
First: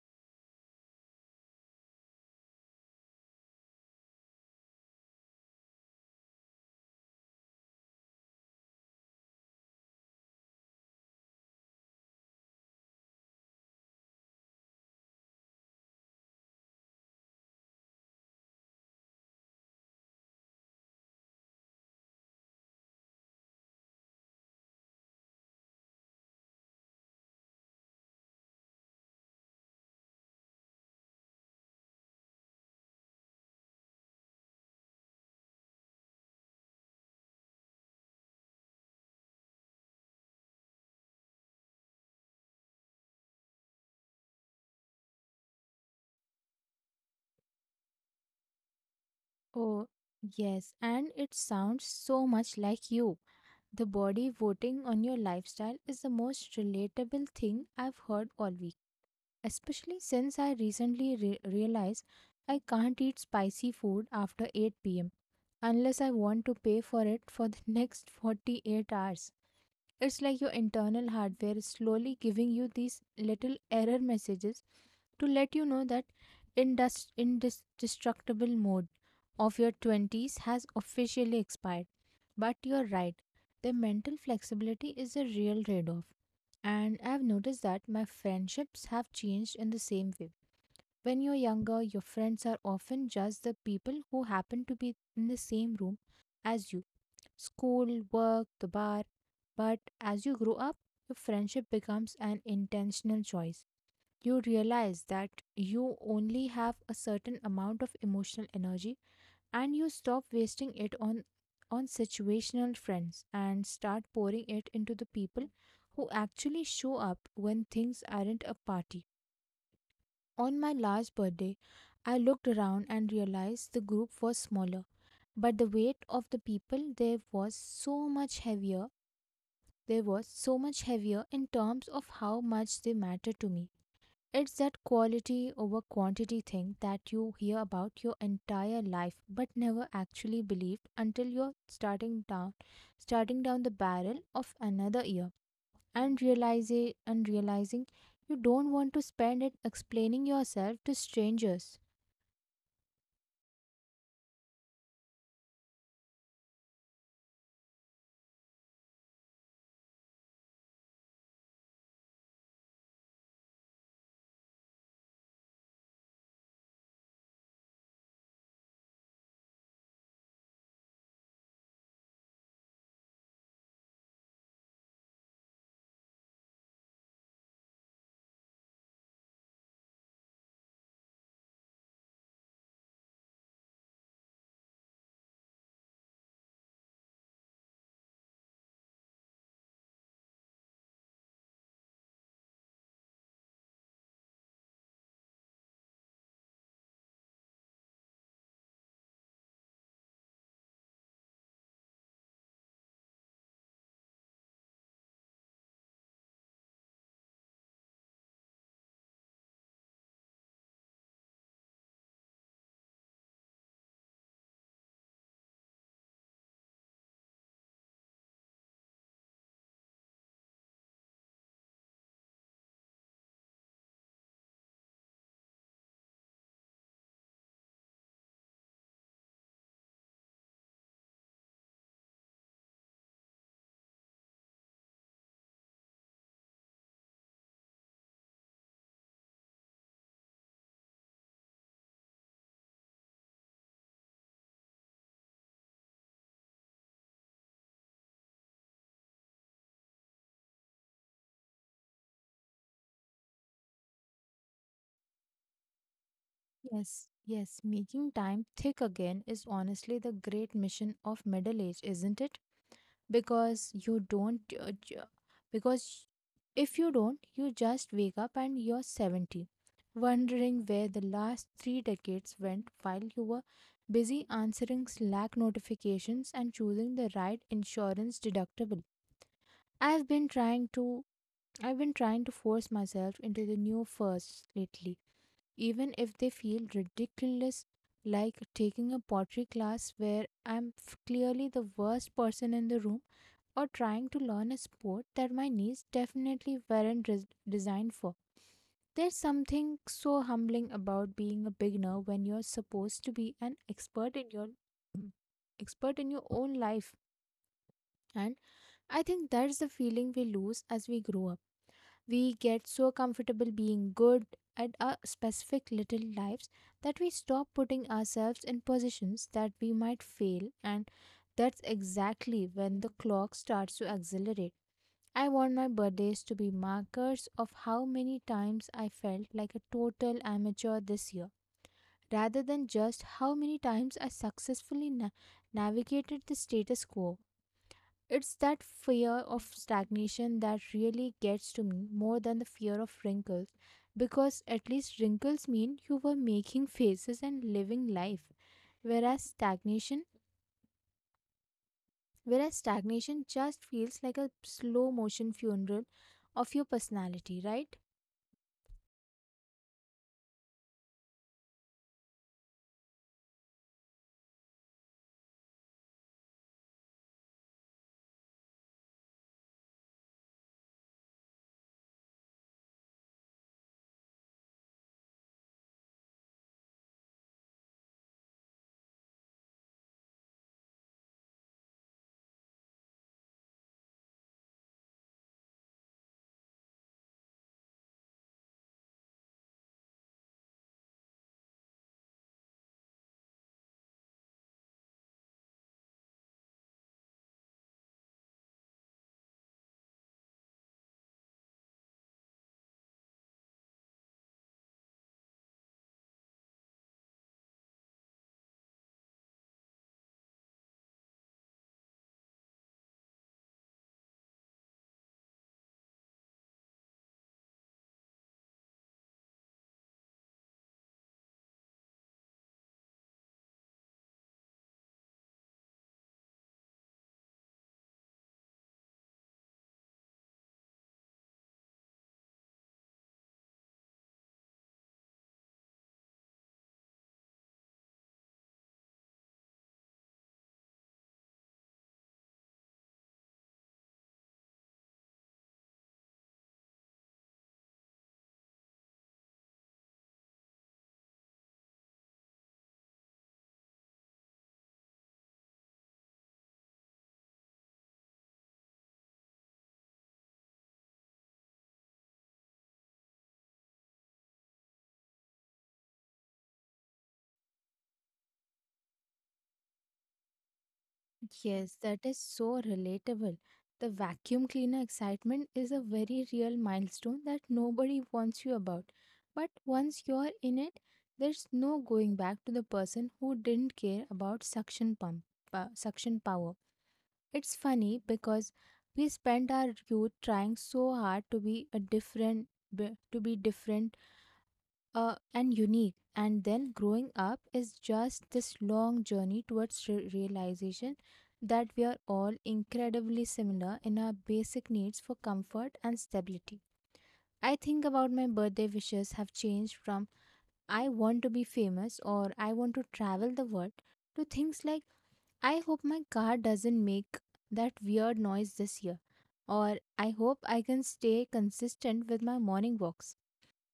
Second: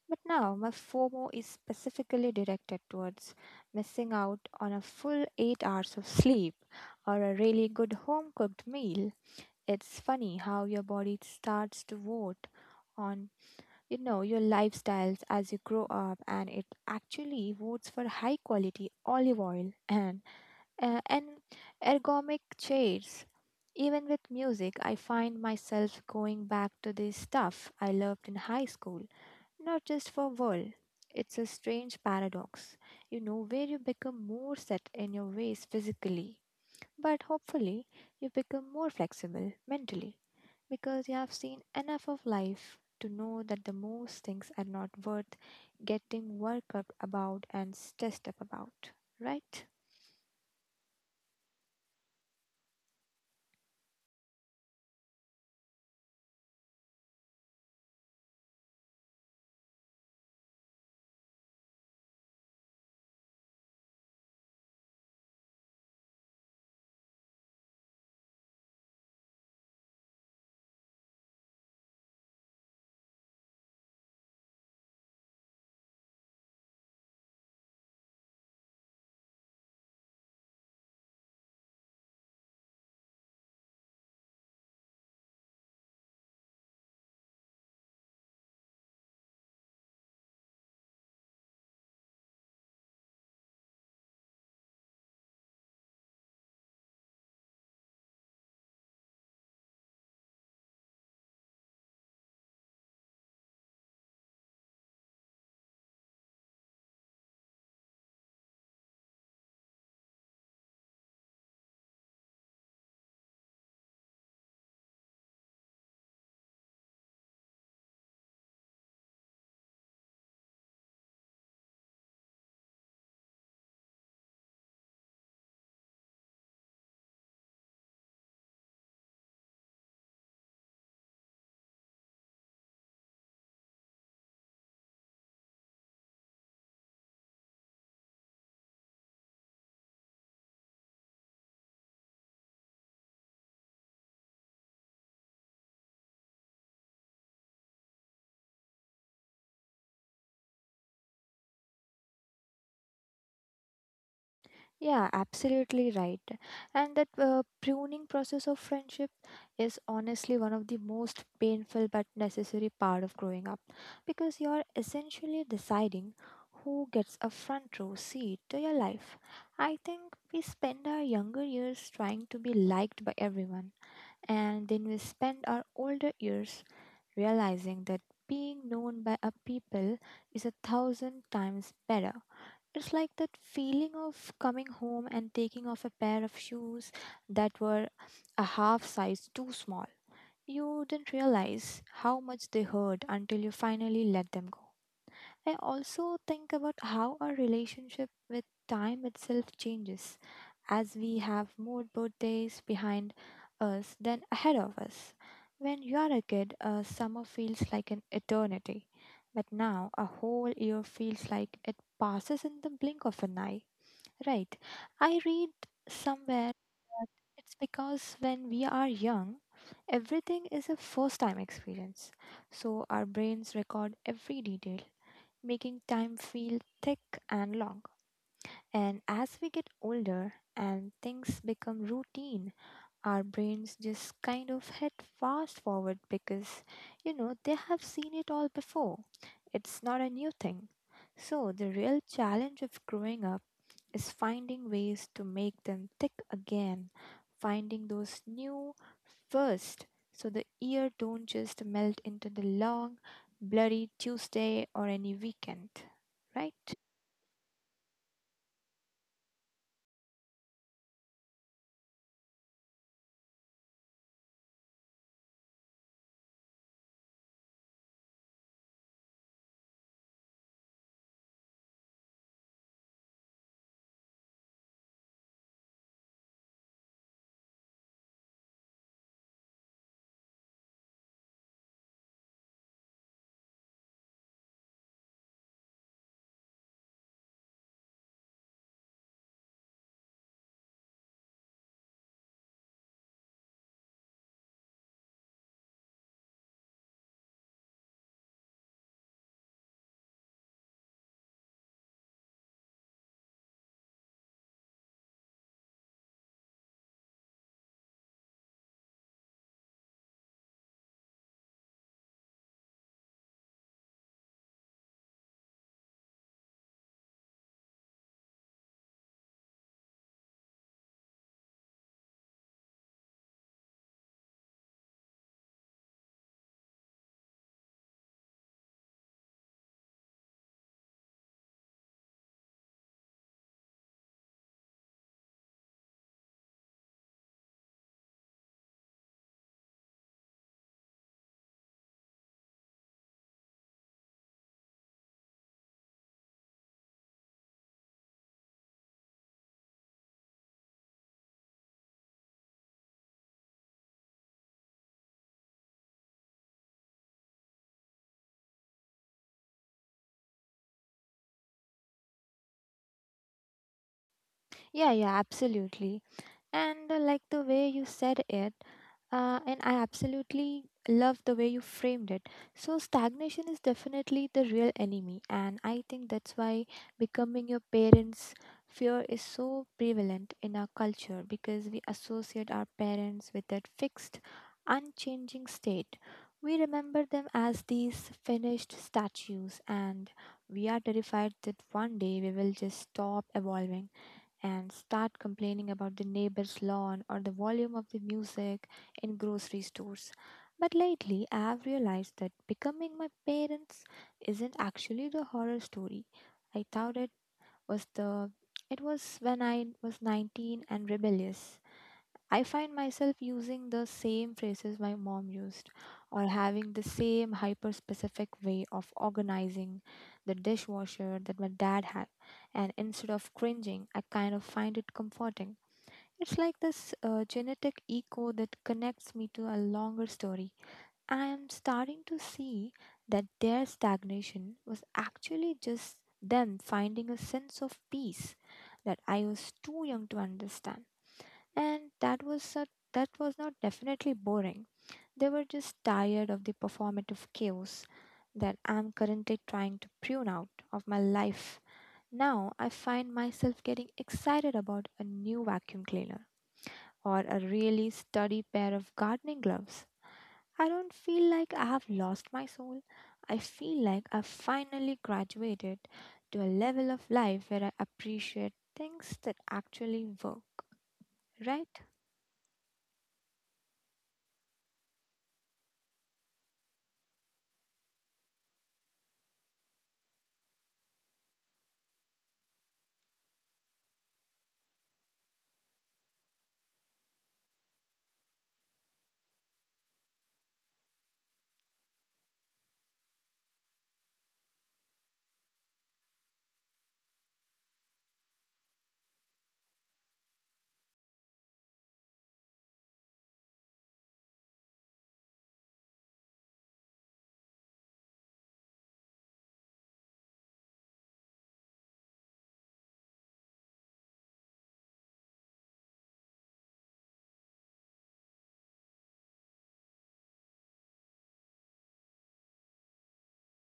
Speaker 2: But now my FOMO is specifically directed towards missing out on a full 8 hours of sleep or a really good home cooked meal. It's funny how your body starts to vote on, you know, your lifestyles as you grow up, and it actually votes for high quality olive oil [laughs] and and ergonomic chairs. Even with music, I find myself going back to the stuff I loved in high school, not just for world. It's a strange paradox, you know, where you become more set in your ways physically, but hopefully you become more flexible mentally because you have seen enough of life to know that the most things are not worth getting worked up about and stressed up about, right?
Speaker 1: Oh, yes, and it sounds so much like you. The body voting on your lifestyle is the most relatable thing I've heard all week, especially since I recently realized I can't eat spicy food after 8 p.m. unless I want to pay for it for the [laughs] next 48 hours. It's like your internal hardware is slowly giving you these little error messages to let you know that indestructible mode of your 20s has officially expired. But you're right, the mental flexibility is a real trade off. And I've noticed that my friendships have changed in the same way. When you're younger, your friends are often just the people who happen to be in the same room as you: school, work, the bar. But as you grow up, your friendship becomes an intentional choice. You realize that you only have a certain amount of emotional energy, and you stop wasting it on situational friends and start pouring it into the people who actually show up when things aren't a party. On my last birthday, I looked around and realized the group was smaller, but the weight of the people there was so much heavier. There was so much heavier in terms of how much they mattered to me. It's that quality over quantity thing that you hear about your entire life but never actually believed until you're starting down the barrel of another year and realizing you don't want to spend it explaining yourself to strangers.
Speaker 2: Yeah, absolutely right. And that pruning process of friendship is honestly one of the most painful but necessary part of growing up, because you're essentially deciding who gets a front row seat to your life. I think we spend our younger years trying to be liked by everyone, and then we spend our older years realizing that being known by a people is a thousand times better. It's like that feeling of coming home and taking off a pair of shoes that were a half size too small. You didn't realize how much they hurt until you finally let them go. I also think about how our relationship with time itself changes as we have more birthdays behind us than ahead of us. When you are a kid, a summer feels like an eternity, but now a whole year feels like it passes in the blink of an eye. Right. I read somewhere that it's because when we are young, everything is a first time experience. So our brains record every detail, making time feel thick and long. And as we get older and things become routine, our brains just kind of hit fast forward because, you know, they have seen it all before. It's not a new thing. So, the real challenge of growing up is finding ways to make them thick again, finding those new first so the year don't just melt into the long, bloody Tuesday or any weekend, right?
Speaker 1: Yes, yes, making time thick again is honestly the great mission of middle age, isn't it? Because because if you don't, you just wake up and you're 70 wondering where the last 3 decades went while you were busy answering slack notifications and choosing the right insurance deductible. i've been trying to I've been trying to force myself into the new firsts lately, even if they feel ridiculous, like taking a pottery class where I'm clearly the worst person in the room, or trying to learn a sport that my knees definitely weren't res- designed for. There's something so humbling about being a beginner when you're supposed to be an expert in your own life. And I think that's the feeling we lose as we grow up. We get so comfortable being good at our specific little lives that we stop putting ourselves in positions that we might fail, and that's exactly when the clock starts to accelerate. I want my birthdays to be markers of how many times I felt like a total amateur this year, rather than just how many times I successfully navigated the status quo. It's that fear of stagnation that really gets to me more than the fear of wrinkles, because at least wrinkles mean you were making faces and living life, whereas stagnation just feels like a slow motion funeral of your personality, right?
Speaker 2: Yeah, yeah, absolutely. And like the way you said it, and I absolutely love the way you framed it. So, stagnation is definitely the real enemy, and I think that's why becoming your parents' fear is so prevalent in our culture, because we associate our parents with that fixed, unchanging state. We remember them as these finished statues, and we are terrified that one day we will just stop evolving and start complaining about the neighbor's lawn or the volume of the music in grocery stores. But lately, I have realized that becoming my parents isn't actually the horror story I thought it was the. It was when I was 19 and rebellious. I find myself using the same phrases my mom used, or having the same hyper specific way of organizing the dishwasher that my dad had. And instead of cringing, I kind of find it comforting. It's like this genetic echo that connects me to a longer story. I am starting to see that their stagnation was actually just them finding a sense of peace that I was too young to understand, and that was a, that was not definitely boring. They were just tired of the performative chaos that I'm currently trying to prune out of my life. Now I find myself getting excited about a new vacuum cleaner or a really sturdy pair of gardening gloves. I don't feel like I have lost my soul. I feel like I've finally graduated to a level of life where I appreciate things that actually work,
Speaker 1: Yes,
Speaker 2: right?
Speaker 1: that is so relatable. The vacuum cleaner excitement is a very real milestone that nobody warns you about. But once you're in it, there's no going back to the person who didn't care about suction power. It's funny because we spend our youth trying so hard to be a different, be- to be different and unique. And then growing up is just this long journey towards realization that we are all incredibly similar in our basic needs for comfort and stability. I think about my birthday wishes have changed from I want to be famous or I want to travel the world to things like I hope my car doesn't make that weird noise this year or I hope I can stay consistent with my morning walks.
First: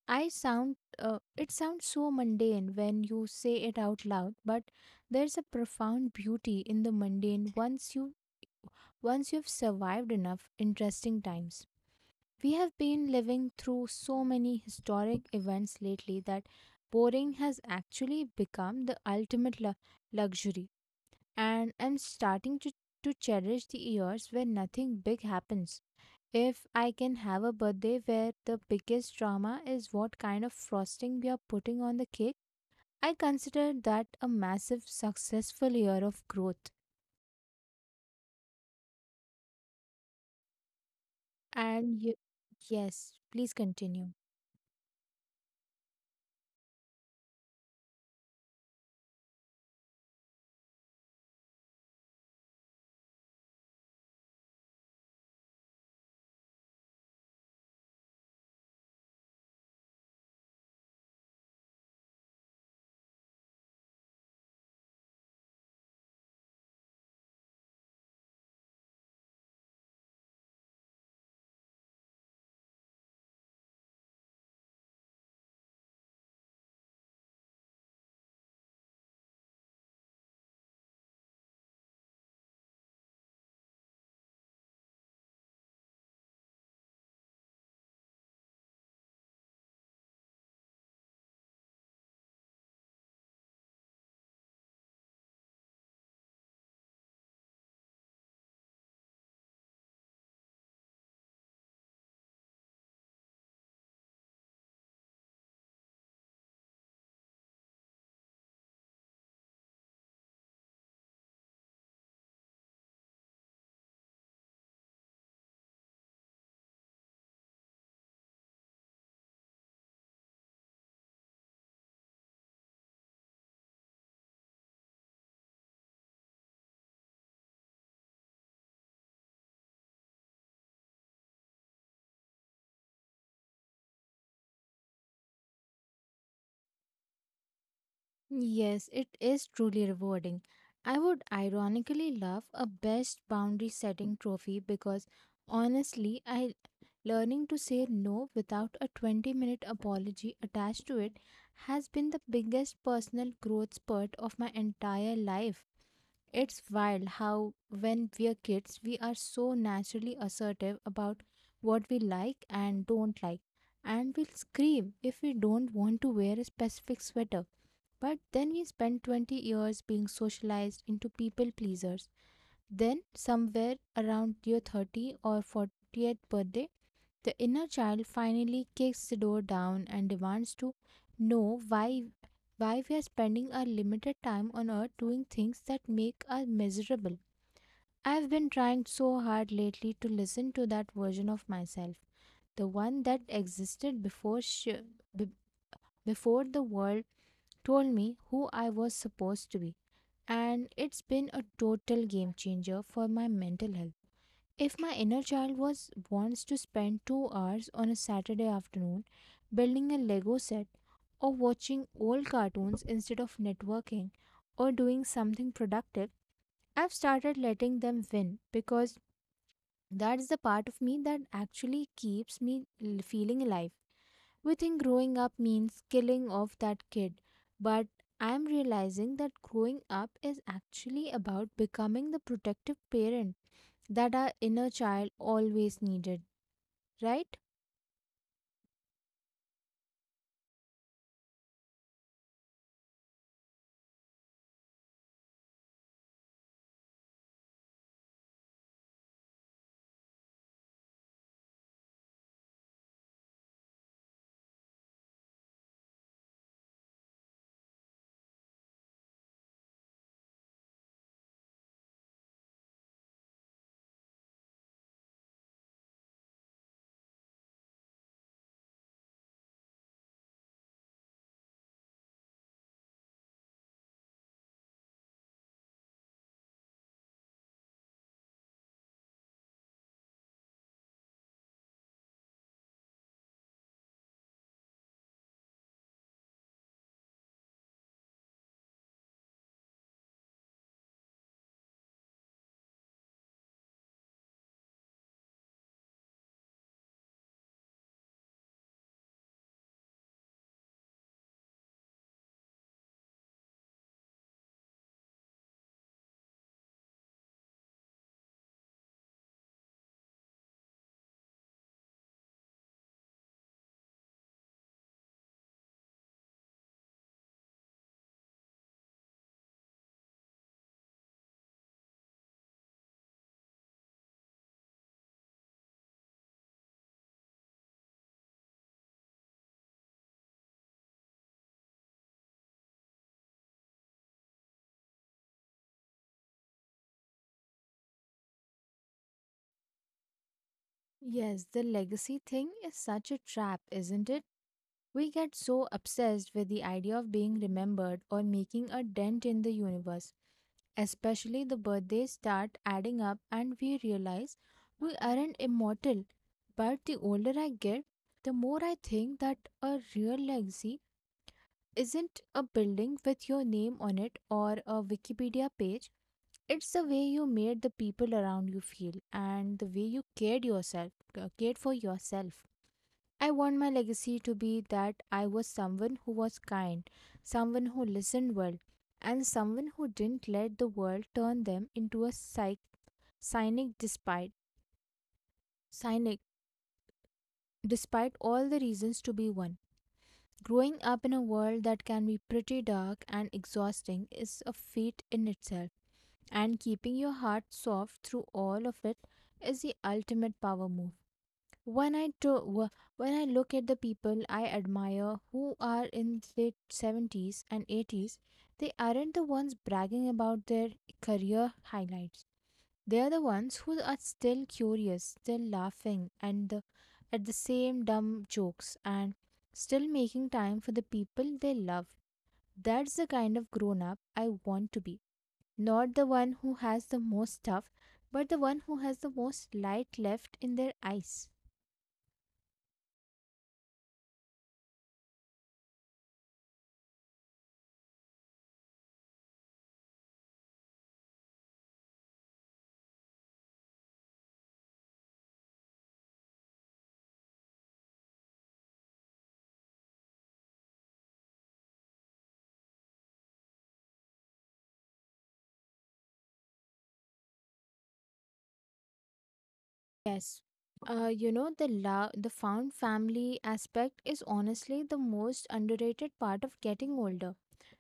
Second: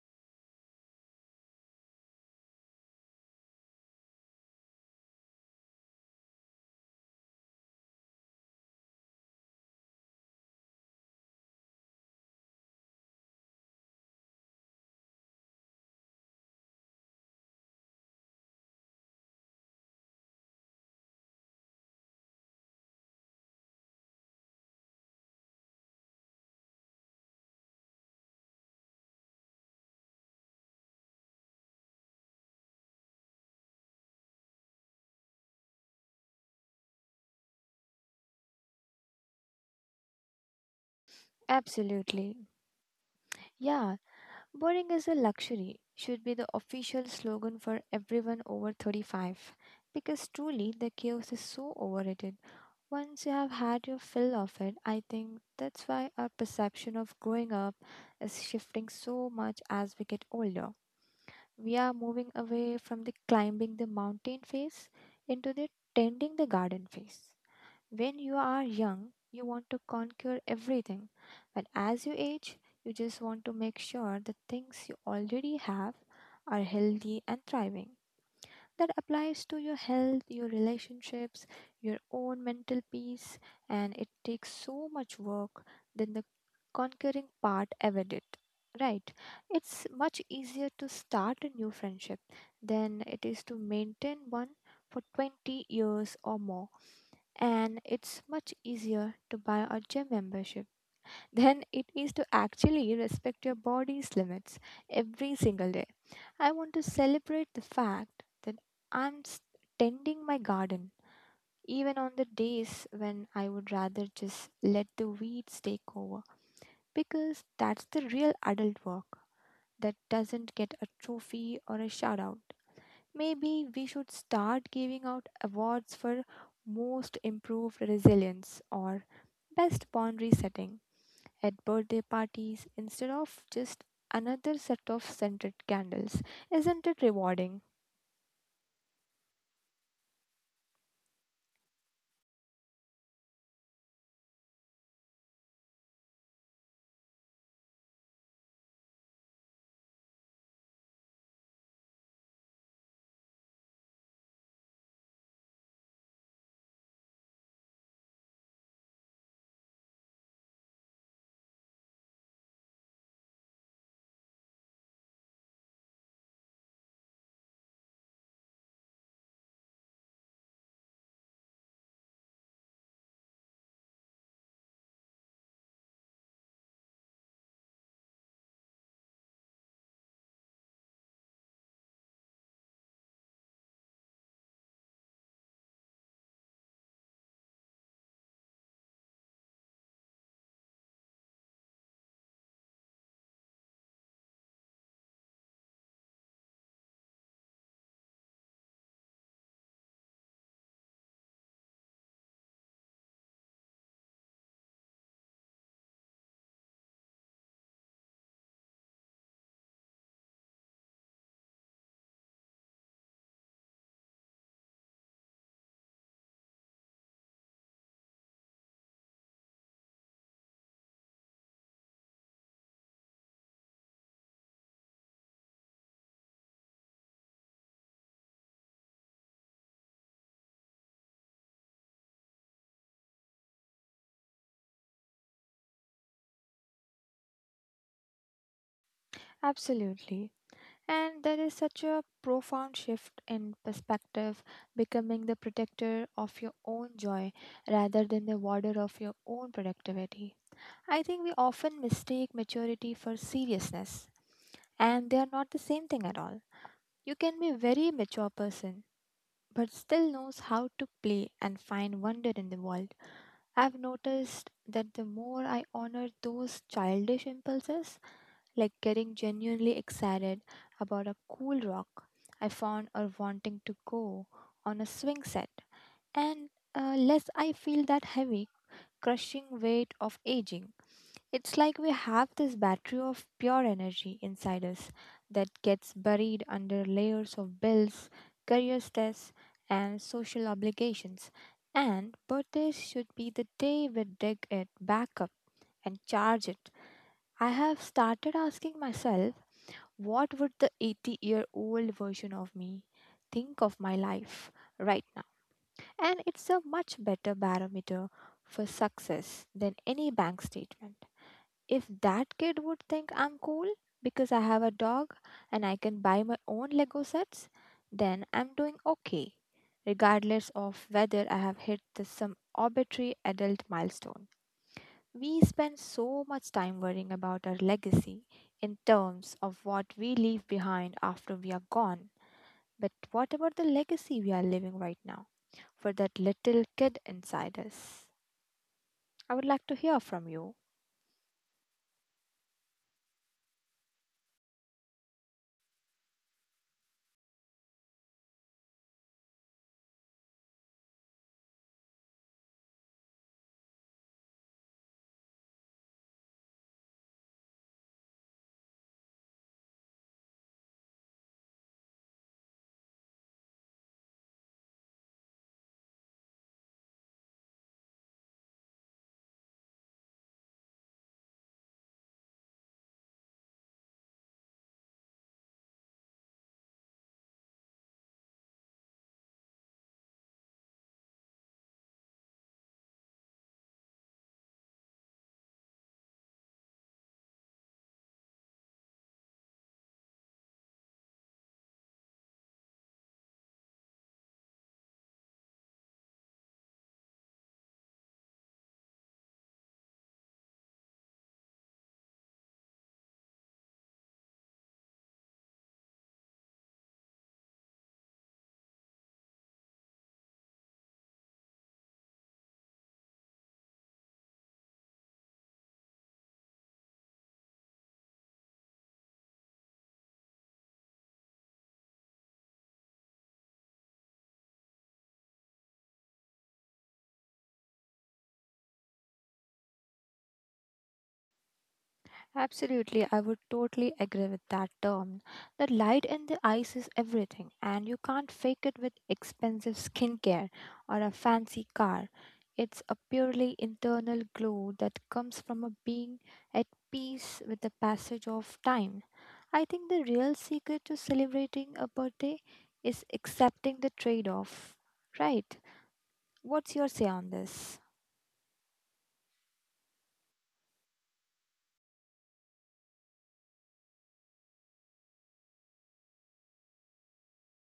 Speaker 1: It sounds so mundane when you say it out loud, but there's a profound beauty in the mundane once you've survived enough interesting times. We have been living through so many historic events lately that boring has actually become the ultimate luxury, and I'm starting to cherish the years where nothing big happens. If I can have a birthday where the biggest drama is what kind of frosting we are putting on the cake, I consider that a massive successful year of growth. And y-
Speaker 2: Absolutely.
Speaker 1: yes, please
Speaker 2: Yeah,
Speaker 1: continue.
Speaker 2: boring is a luxury should be the official slogan for everyone over 35, because truly the chaos is so overrated. Once you have had your fill of it, I think that's why our perception of growing up is shifting so much as we get older. We are moving away from the climbing the mountain phase into the tending the garden phase. When you are young, you want to conquer everything, but as you age, you just want to make sure the things you already have are healthy and thriving. That applies to your health, your relationships, your own mental peace, and it takes so much work than the conquering part ever did. Right, it's much easier to start a new friendship than it is to maintain one for 20 years or more, and it's much easier to buy a gym membership [laughs] than it is to actually respect your body's limits every single day. I want to celebrate the fact that I'm s- tending my garden even on the days when I would rather just let the weeds take over, because that's the real adult work that doesn't get a trophy or a shout out. Maybe we should start giving out awards for most improved resilience or best boundary setting at birthday parties instead of just another set of scented candles. Isn't it rewarding?
Speaker 1: Yes, it is truly rewarding. I would ironically love a best boundary setting trophy because honestly, I learning to say no without a 20-minute apology attached to it has been the biggest personal growth spurt of my entire life. It's wild how when we are kids, we are so naturally assertive about what we like and don't like, and we'll scream if we don't want to wear a specific sweater, but then we spend 20 years being socialized into people pleasers. Then, somewhere around your 30 or 40th birthday, the inner child finally kicks the door down and demands to know why we are spending our limited time on earth doing things that make us miserable. I've been trying so hard lately to listen to that version of myself, the one that existed b- before the world told me who I was supposed to be, and it's been a total game changer for my mental health. If my inner child was wants to spend 2 hours on a Saturday afternoon building a Lego set or watching old cartoons instead of networking or doing something productive, I've started letting them win because that's the part of me that actually keeps me feeling alive. We think growing up means killing off that kid, but I'm realizing that growing up is actually about becoming the protective parent that our inner child always needed, right?
Speaker 2: Absolutely. And there is such a profound shift in perspective, becoming the protector of your own joy rather than the warder of your own productivity. I think we often mistake maturity for seriousness, and they are not the same thing at all. You can be a very mature person but still knows how to play and find wonder in the world. I've noticed that the more I honor those childish impulses, like getting genuinely excited about a cool rock I found or wanting to go on a swing set, and less I feel that heavy, crushing weight of aging. It's like we have this battery of pure energy inside us that gets buried under layers of bills, career stress, and social obligations. And birthdays should be the day we dig it back up and charge it. I have started asking myself, what would the 80-year-old version of me think of my life right now? And it's a much better barometer for success than any bank statement. If that kid would think I'm cool because I have a dog and I can buy my own Lego sets, then I'm doing okay, regardless of whether I have hit some arbitrary adult milestone. We spend so much time worrying about our legacy in terms of what we leave behind after we are gone. But what about the legacy we are living right now for that little kid inside us? I would like to hear from you.
Speaker 1: Yes, the legacy thing is such a trap, isn't it? We get so obsessed with the idea of being remembered or making a dent in the universe. Especially the birthdays start adding up, and we realize we aren't immortal. But the older I get, the more I think that a real legacy isn't a building with your name on it or a Wikipedia page. It's the way you made the people around you feel and the way you cared for yourself. I want my legacy to be that I was someone who was kind, someone who listened well, and someone who didn't let the world turn them into a psych, cynic despite cynic despite all the reasons to be one. Growing up in a world that can be pretty dark and exhausting is a feat in itself, and keeping your heart soft through all of it is the ultimate power move. When I look at the people I admire who are in late 70s and 80s, they aren't the ones bragging about their career highlights. They are the ones who are still curious, still laughing at the same dumb jokes, and still making time for the people they love. That's the kind of grown up I want to be. Not the one who has the most stuff, but the one who has the most light left in their eyes.
Speaker 2: Absolutely, I would totally agree with that term. The light in the eyes is everything, and you can't fake it with expensive skincare or a fancy car. It's a purely internal glow that comes from a being at peace with the passage of time. I think the real secret to celebrating a birthday is accepting the trade off, right? What's your say on this?
Speaker 1: Yes. The love, the found family aspect is honestly the most underrated part of getting older.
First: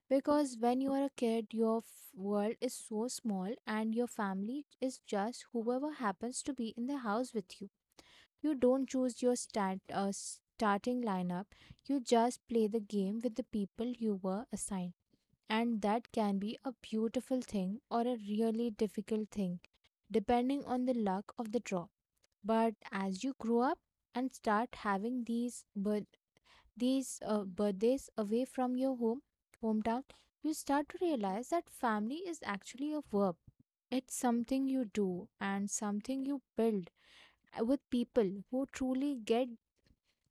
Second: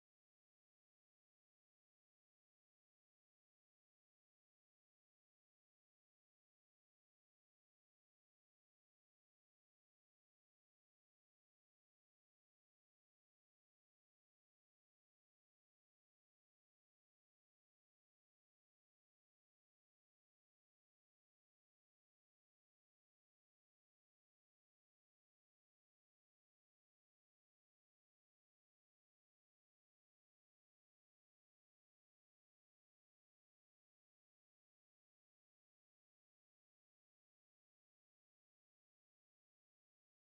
Speaker 1: Because when you are a kid, your world is so small and your family is just whoever happens to be in the house with you. You don't choose your starting lineup, you just play the game with the people you were assigned. And that can be a beautiful thing or a really difficult thing, depending on the luck of the draw. But as you grow up and start having these birthdays away from your hometown, you start to realize that family is actually a verb. It's something you do and something you build with people who truly get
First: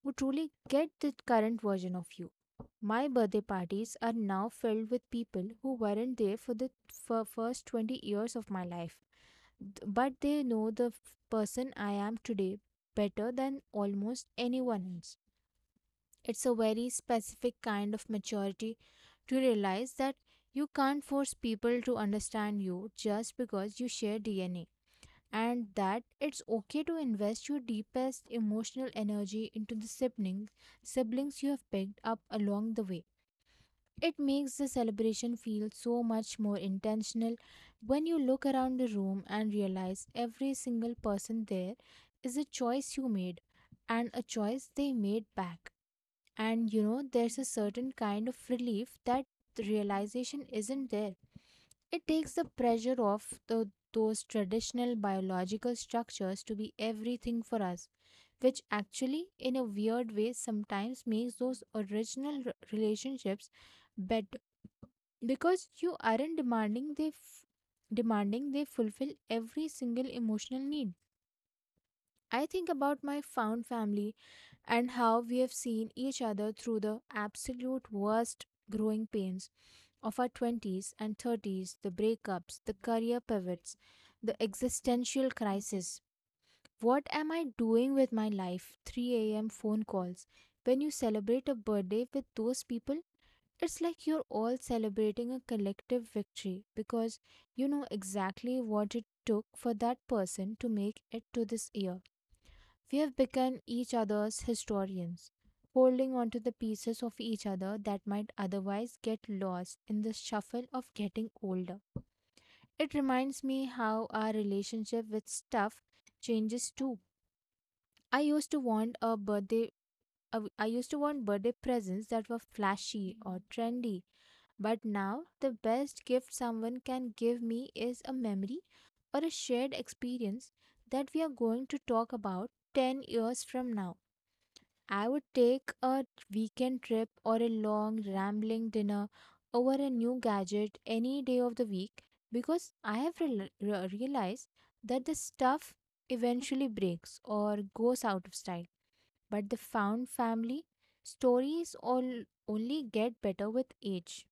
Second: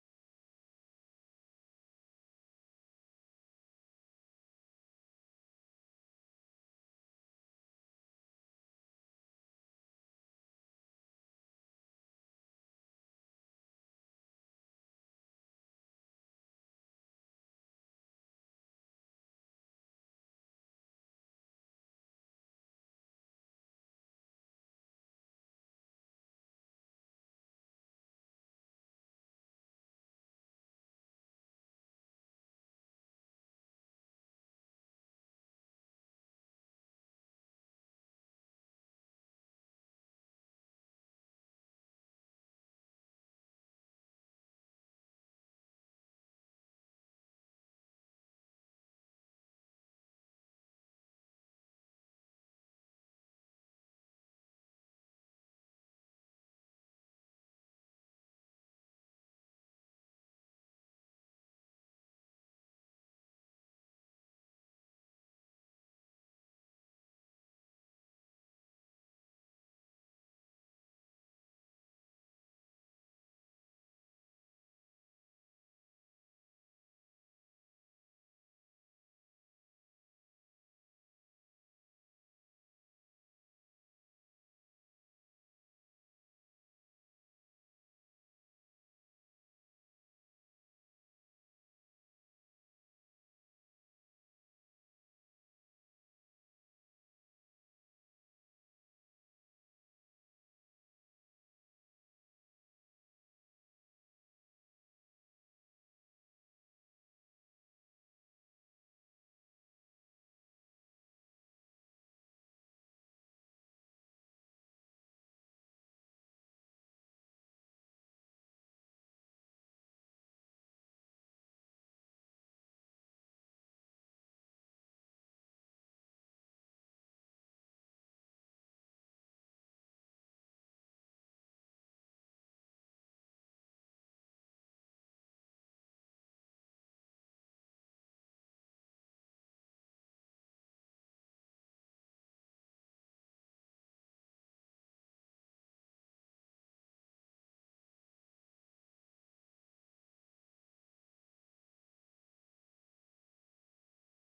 Speaker 1: who truly get the current version of you. My birthday parties are now filled with people who weren't there for the first 20 years of my life, but they know the person I am today better than almost anyone else. It's a very specific kind of maturity to realize that you can't force people to understand you just because you share DNA, and that it's okay to invest your deepest emotional energy into the siblings you have picked up along the way. It makes the celebration feel so much more intentional when you look around the room and realize every single person there is a choice you made and a choice they made back. And you know, there's a certain kind of relief that the realization isn't there. It takes the pressure off those traditional biological structures to be everything for us, which actually, in a weird way, sometimes makes those original relationships better because you aren't demanding they fulfill every single emotional need. I think about my found family and how we have seen each other through the absolute worst growing pains of our 20s and 30s, the breakups, the career pivots, the existential crisis, what am I doing with my life 3 a.m phone calls. When you celebrate a birthday with those people, it's like you're all celebrating a collective victory because you know exactly what it took for that person to make it to this year. We have become each other's historians, holding onto the pieces of each other that might otherwise get lost in the shuffle of getting older. It reminds me how our relationship with stuff changes too. I used to want a birthday I w- I used to want birthday presents that were flashy or trendy, but now, the best gift someone can give me is a memory or a shared experience that we are going to talk about 10 years from now. I would take a weekend trip or a long rambling dinner over a new gadget any day of the week because I have realized that the stuff eventually breaks or goes out of style. But the found family stories all only get better with age.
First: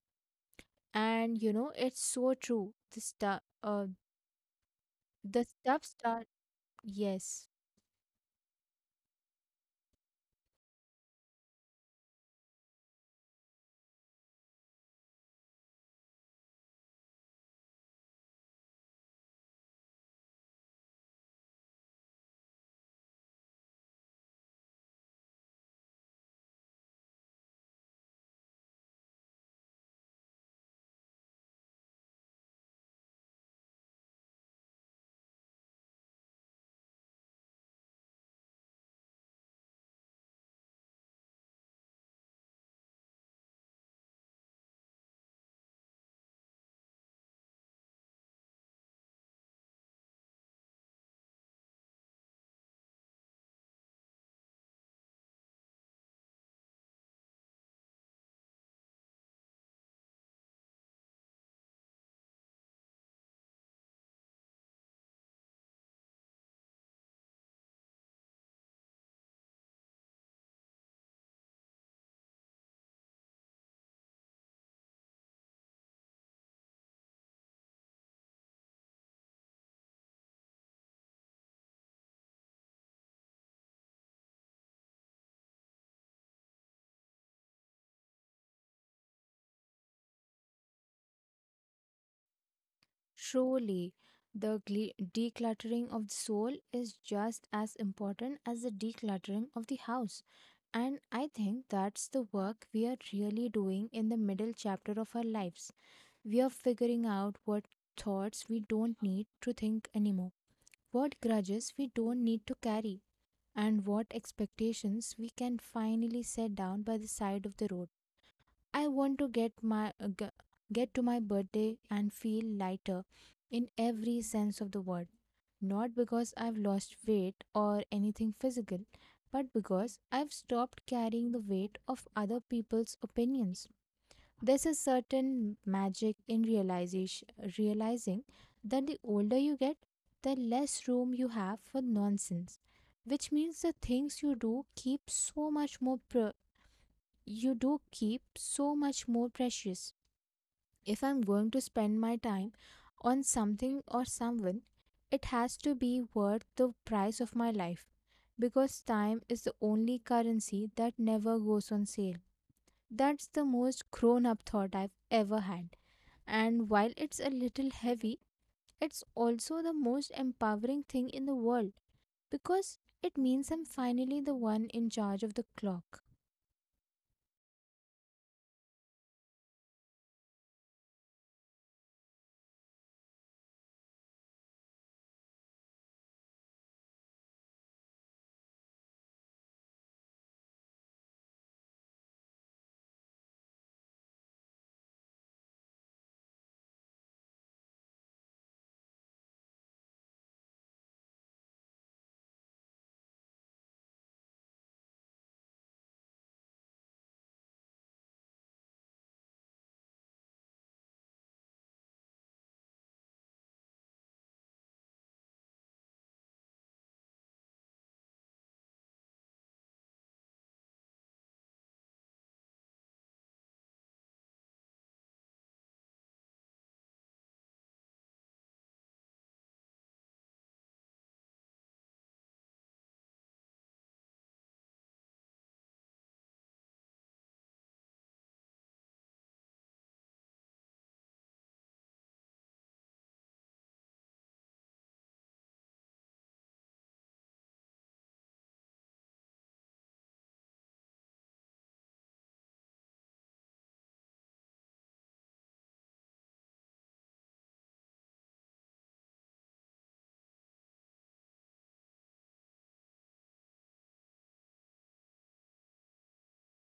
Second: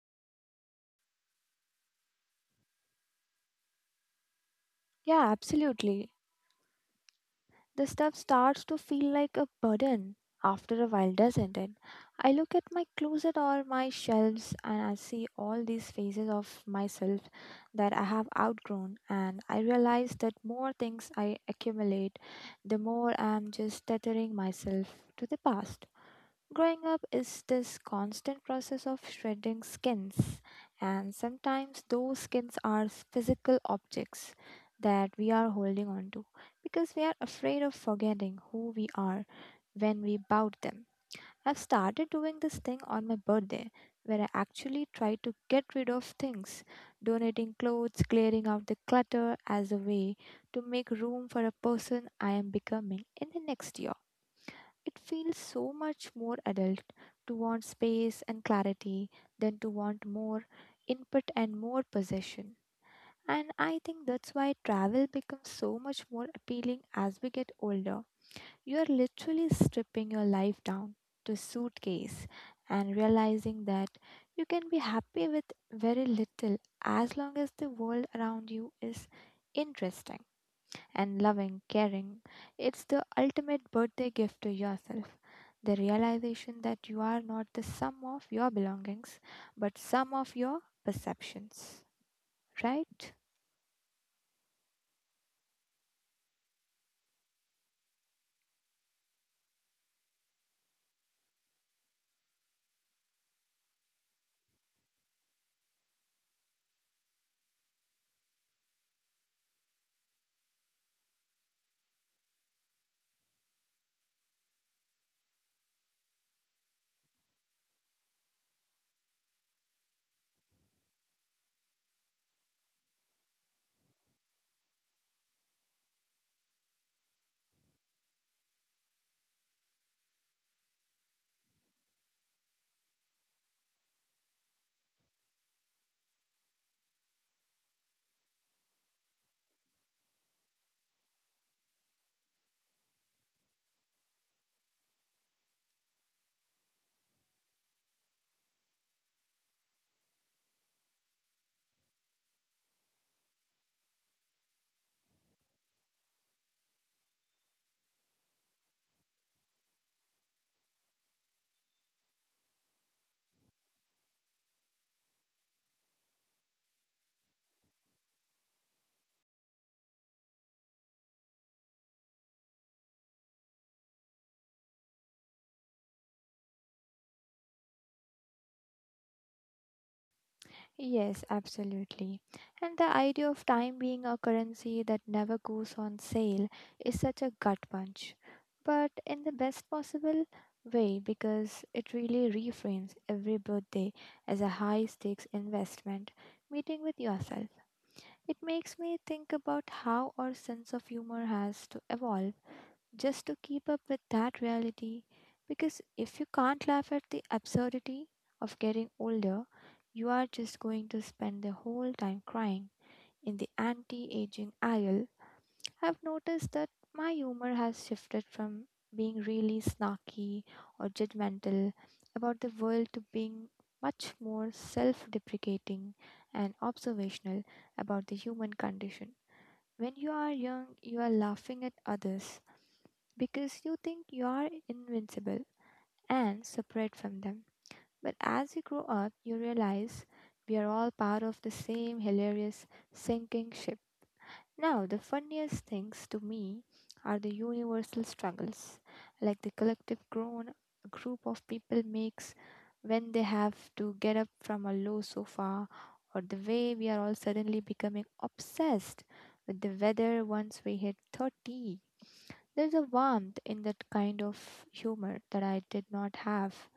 Speaker 1: And you know, it's so true. The stuff
Speaker 2: Yeah,
Speaker 1: the stuff
Speaker 2: absolutely.
Speaker 1: start yes
Speaker 2: The stuff starts to feel like a burden after a while, doesn't it? I look at my closet or my shelves and I see all these phases of myself that I have outgrown, and I realize that more things I accumulate, the more I'm just tethering myself to the past. Growing up is this constant process of shredding skins, and sometimes those skins are physical objects that we are holding on to because we are afraid of forgetting who we are when we bought them. I've started doing this thing on my birthday where I actually try to get rid of things, donating clothes, clearing out the clutter as a way to make room for a person I am becoming in the next year. It feels so much more adult to want space and clarity than to want more input and more possession. And I think that's why travel becomes so much more appealing as we get older. You are literally stripping your life down to a suitcase and realizing that you can be happy with very little as long as the world around you is interesting and loving, caring. It's the ultimate birthday gift to yourself. The realization that you are not the sum of your belongings, but sum of your perceptions. Right?
Speaker 1: surely the gle- decluttering of the soul is just as important as the decluttering of the house, and I think that's the work we are really doing in the middle chapter of our lives. We are figuring out what thoughts we don't need to think anymore, what grudges we don't need to carry, and what expectations we can finally set down by the side of the road. I want to get to my birthday and feel lighter in every sense of the word. Not because I've lost weight or anything physical, but because I've stopped carrying the weight of other people's opinions. There's a certain magic in realizing that the older you get, the less room you have for nonsense, which means the things you do keep so much more precious. If I'm going to spend my time on something or someone, it has to be worth the price of my life because time is the only currency that never goes on sale. That's the most grown up thought I've ever had. And while it's a little heavy, it's also the most empowering thing in the world because it means I'm finally the one in charge of the clock.
Speaker 2: Yes, absolutely. And the idea of time being a currency that never goes on sale is such a gut punch, but in the best possible way, because it really reframes every birthday as a high stakes investment meeting with yourself. It makes me think about how our sense of humor has to evolve just to keep up with that reality. Because if you can't laugh at the absurdity of getting older, you are just going to spend the whole time crying. In the anti aging aisle, I've noticed that my humor has shifted from being really snarky or judgmental about the world to being much more self deprecating and observational about the human condition. When you are young, you are laughing at others because you think you are invincible and separate from them. But as you grow up, you realize we are all part of the same hilarious sinking ship. Now, the funniest things to me are the universal struggles, like the collective groan a group of people makes when they have to get up from a low sofa, or the way we are all suddenly becoming obsessed with the weather once we hit 30. There's a warmth in that kind of humor that I did not have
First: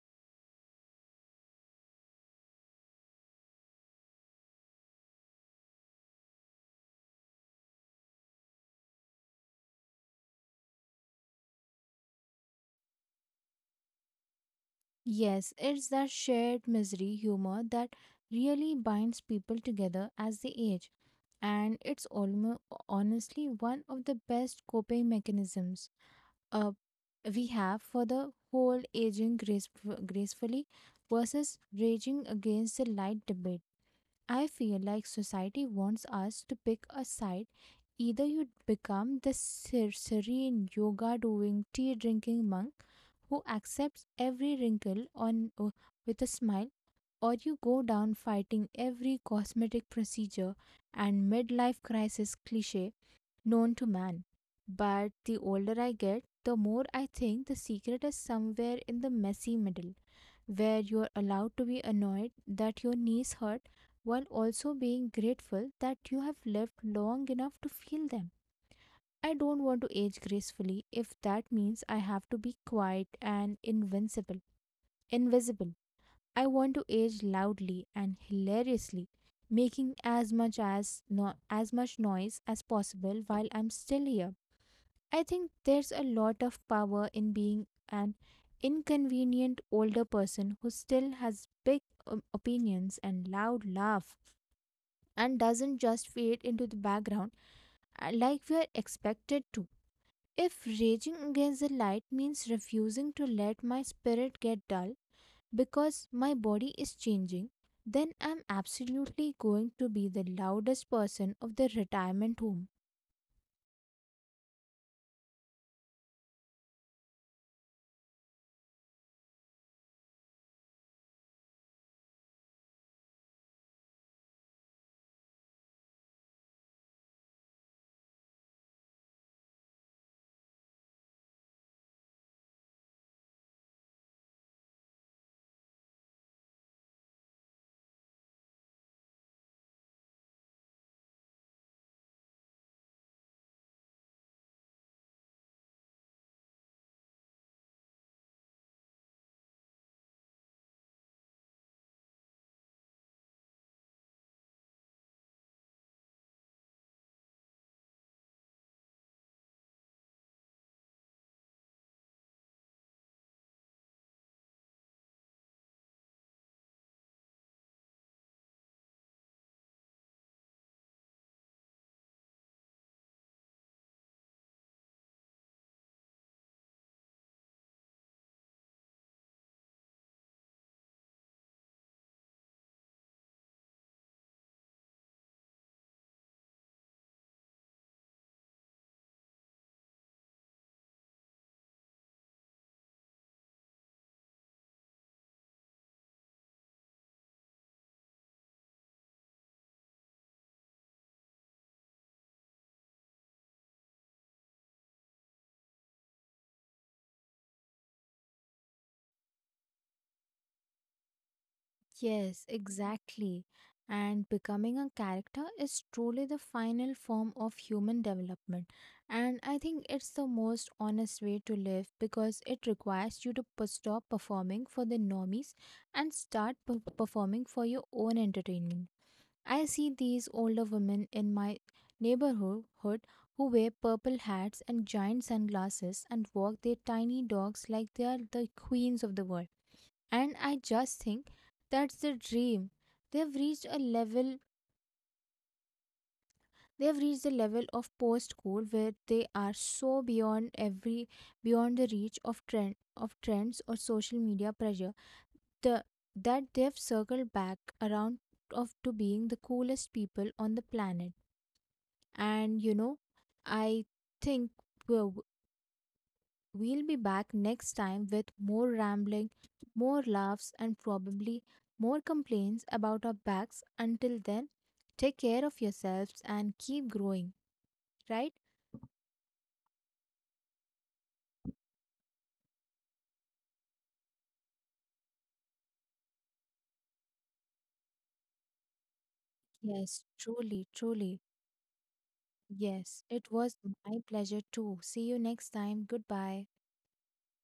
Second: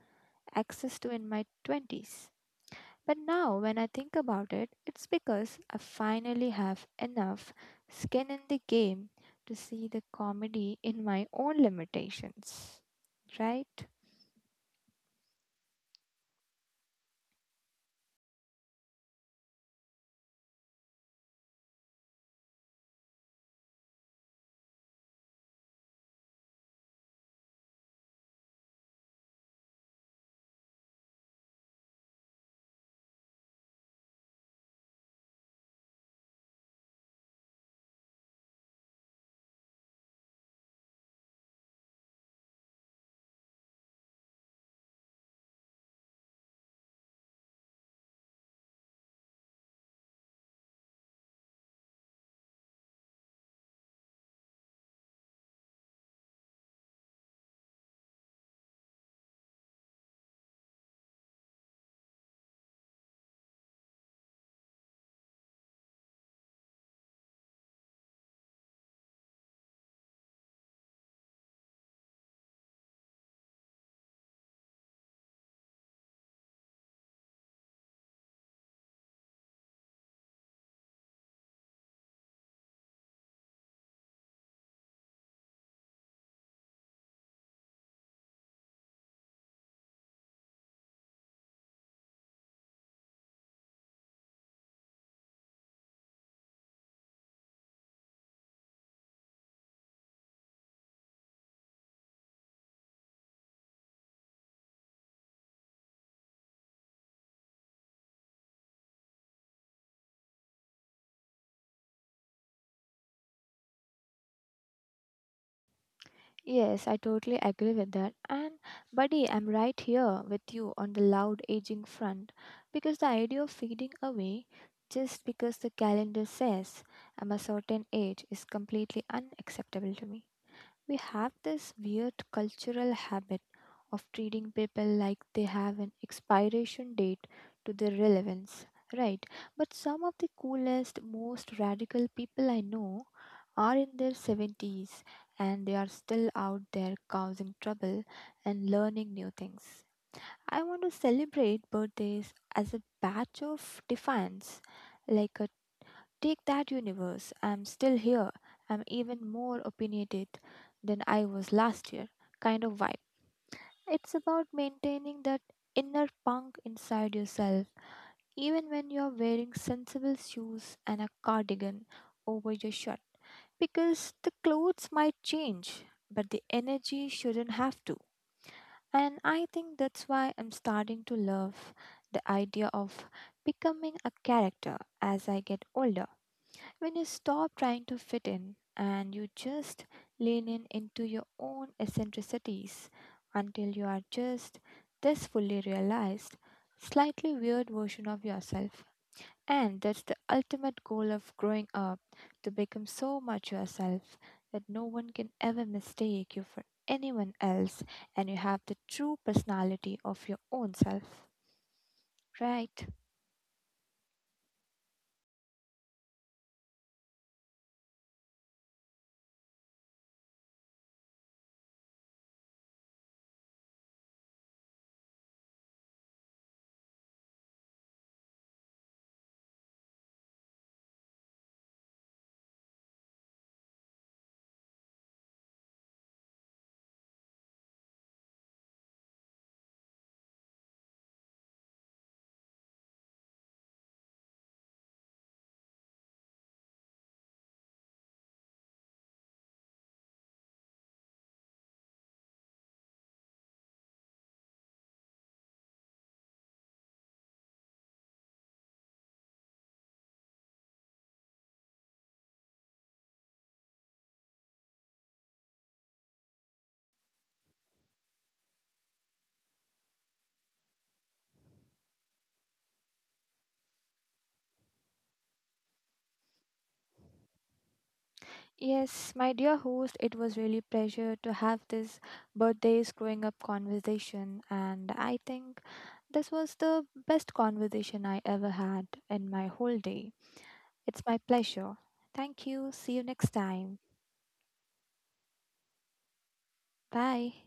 Speaker 2: access to in my 20s. But now, when I think about it, it's because I finally have enough skin in the game to see the comedy in my own limitations. Right?
Speaker 1: Yes, it's that shared misery humor that really binds people together as they age, and it's almost honestly one of the best coping mechanisms uh, we have for the whole gracefully versus raging against the light debate. I feel like society wants us to pick a side. Either you become the serene yoga doing tea drinking monk who accepts every wrinkle on with a smile, or you go down fighting every cosmetic procedure and midlife crisis cliche known to man. But the older I get, the more I think the secret is somewhere in the messy middle, where you're allowed to be annoyed that your knees hurt while also being grateful that you have lived long enough to feel them. I don't want to age gracefully if that means I have to be quiet and invincible. Invisible. I want to age loudly and hilariously, making as much as no, as much noise as possible while I'm still here. I think there's a lot of power in being an inconvenient older person who still has big opinions and loud laugh and doesn't just fade into the background like we are expected to. If raging against the light means refusing to let my spirit get dull because my body is changing, then I'm absolutely going to be the loudest person of the retirement home.
Speaker 2: Yes, I totally agree with that. And, buddy, I'm right here with you on the loud aging front, because the idea of fading away just because the calendar says I'm a certain age is completely unacceptable to me. We have this weird cultural habit of treating people like they have an expiration date to their relevance, right? But some of the coolest, most radical people I know are in their 70s, and they are still out there causing trouble and learning new things. I want to celebrate birthdays as a batch of defiance, like a "Take that, universe. I'm still here. I'm even more opinionated than I was last year," kind of vibe. It's about maintaining that inner punk inside yourself, even when you're wearing sensible shoes and a cardigan over your shirt. Because the clothes might change, but the energy shouldn't have to. And I think that's why I'm starting to love the idea of becoming a character as I get older, when you stop trying to fit in and you just lean in into your own eccentricities until you are just this fully realized, slightly weird version of yourself. And that's the ultimate goal of growing up: to become so much yourself that no one can ever mistake you for anyone else, and you have the true personality of your own self.
Speaker 1: Yes,
Speaker 2: Right?
Speaker 1: exactly. And becoming a character is truly the final form of human development. And I think it's the most honest way to live because it requires you to stop performing for the normies and start performing for your own entertainment. I see these older women in my neighborhood hood who wear purple hats and giant sunglasses and walk their tiny dogs like they are the queens of the world. And I just think that's the dream. They've reached a level they've reached the level of post school where they are so beyond the reach of trends or social media pressure, the, that they've circled back around of to being the coolest people on the planet. And you know, I think we'll, we'll be back next time with more rambling, more laughs, and probably more complaints about our backs. Until then, take care of yourselves and keep growing, right?
Speaker 2: Yes, my dear host, it was really pleasure to have this birthdays growing up conversation, and I think this was the best conversation I ever had in my whole
Speaker 1: Yes,
Speaker 2: day.
Speaker 1: truly,
Speaker 2: It's my
Speaker 1: truly.
Speaker 2: pleasure. Thank you. See you
Speaker 1: Yes,
Speaker 2: next
Speaker 1: it was
Speaker 2: time.
Speaker 1: my pleasure too. See you next time. Goodbye.
Speaker 2: Bye.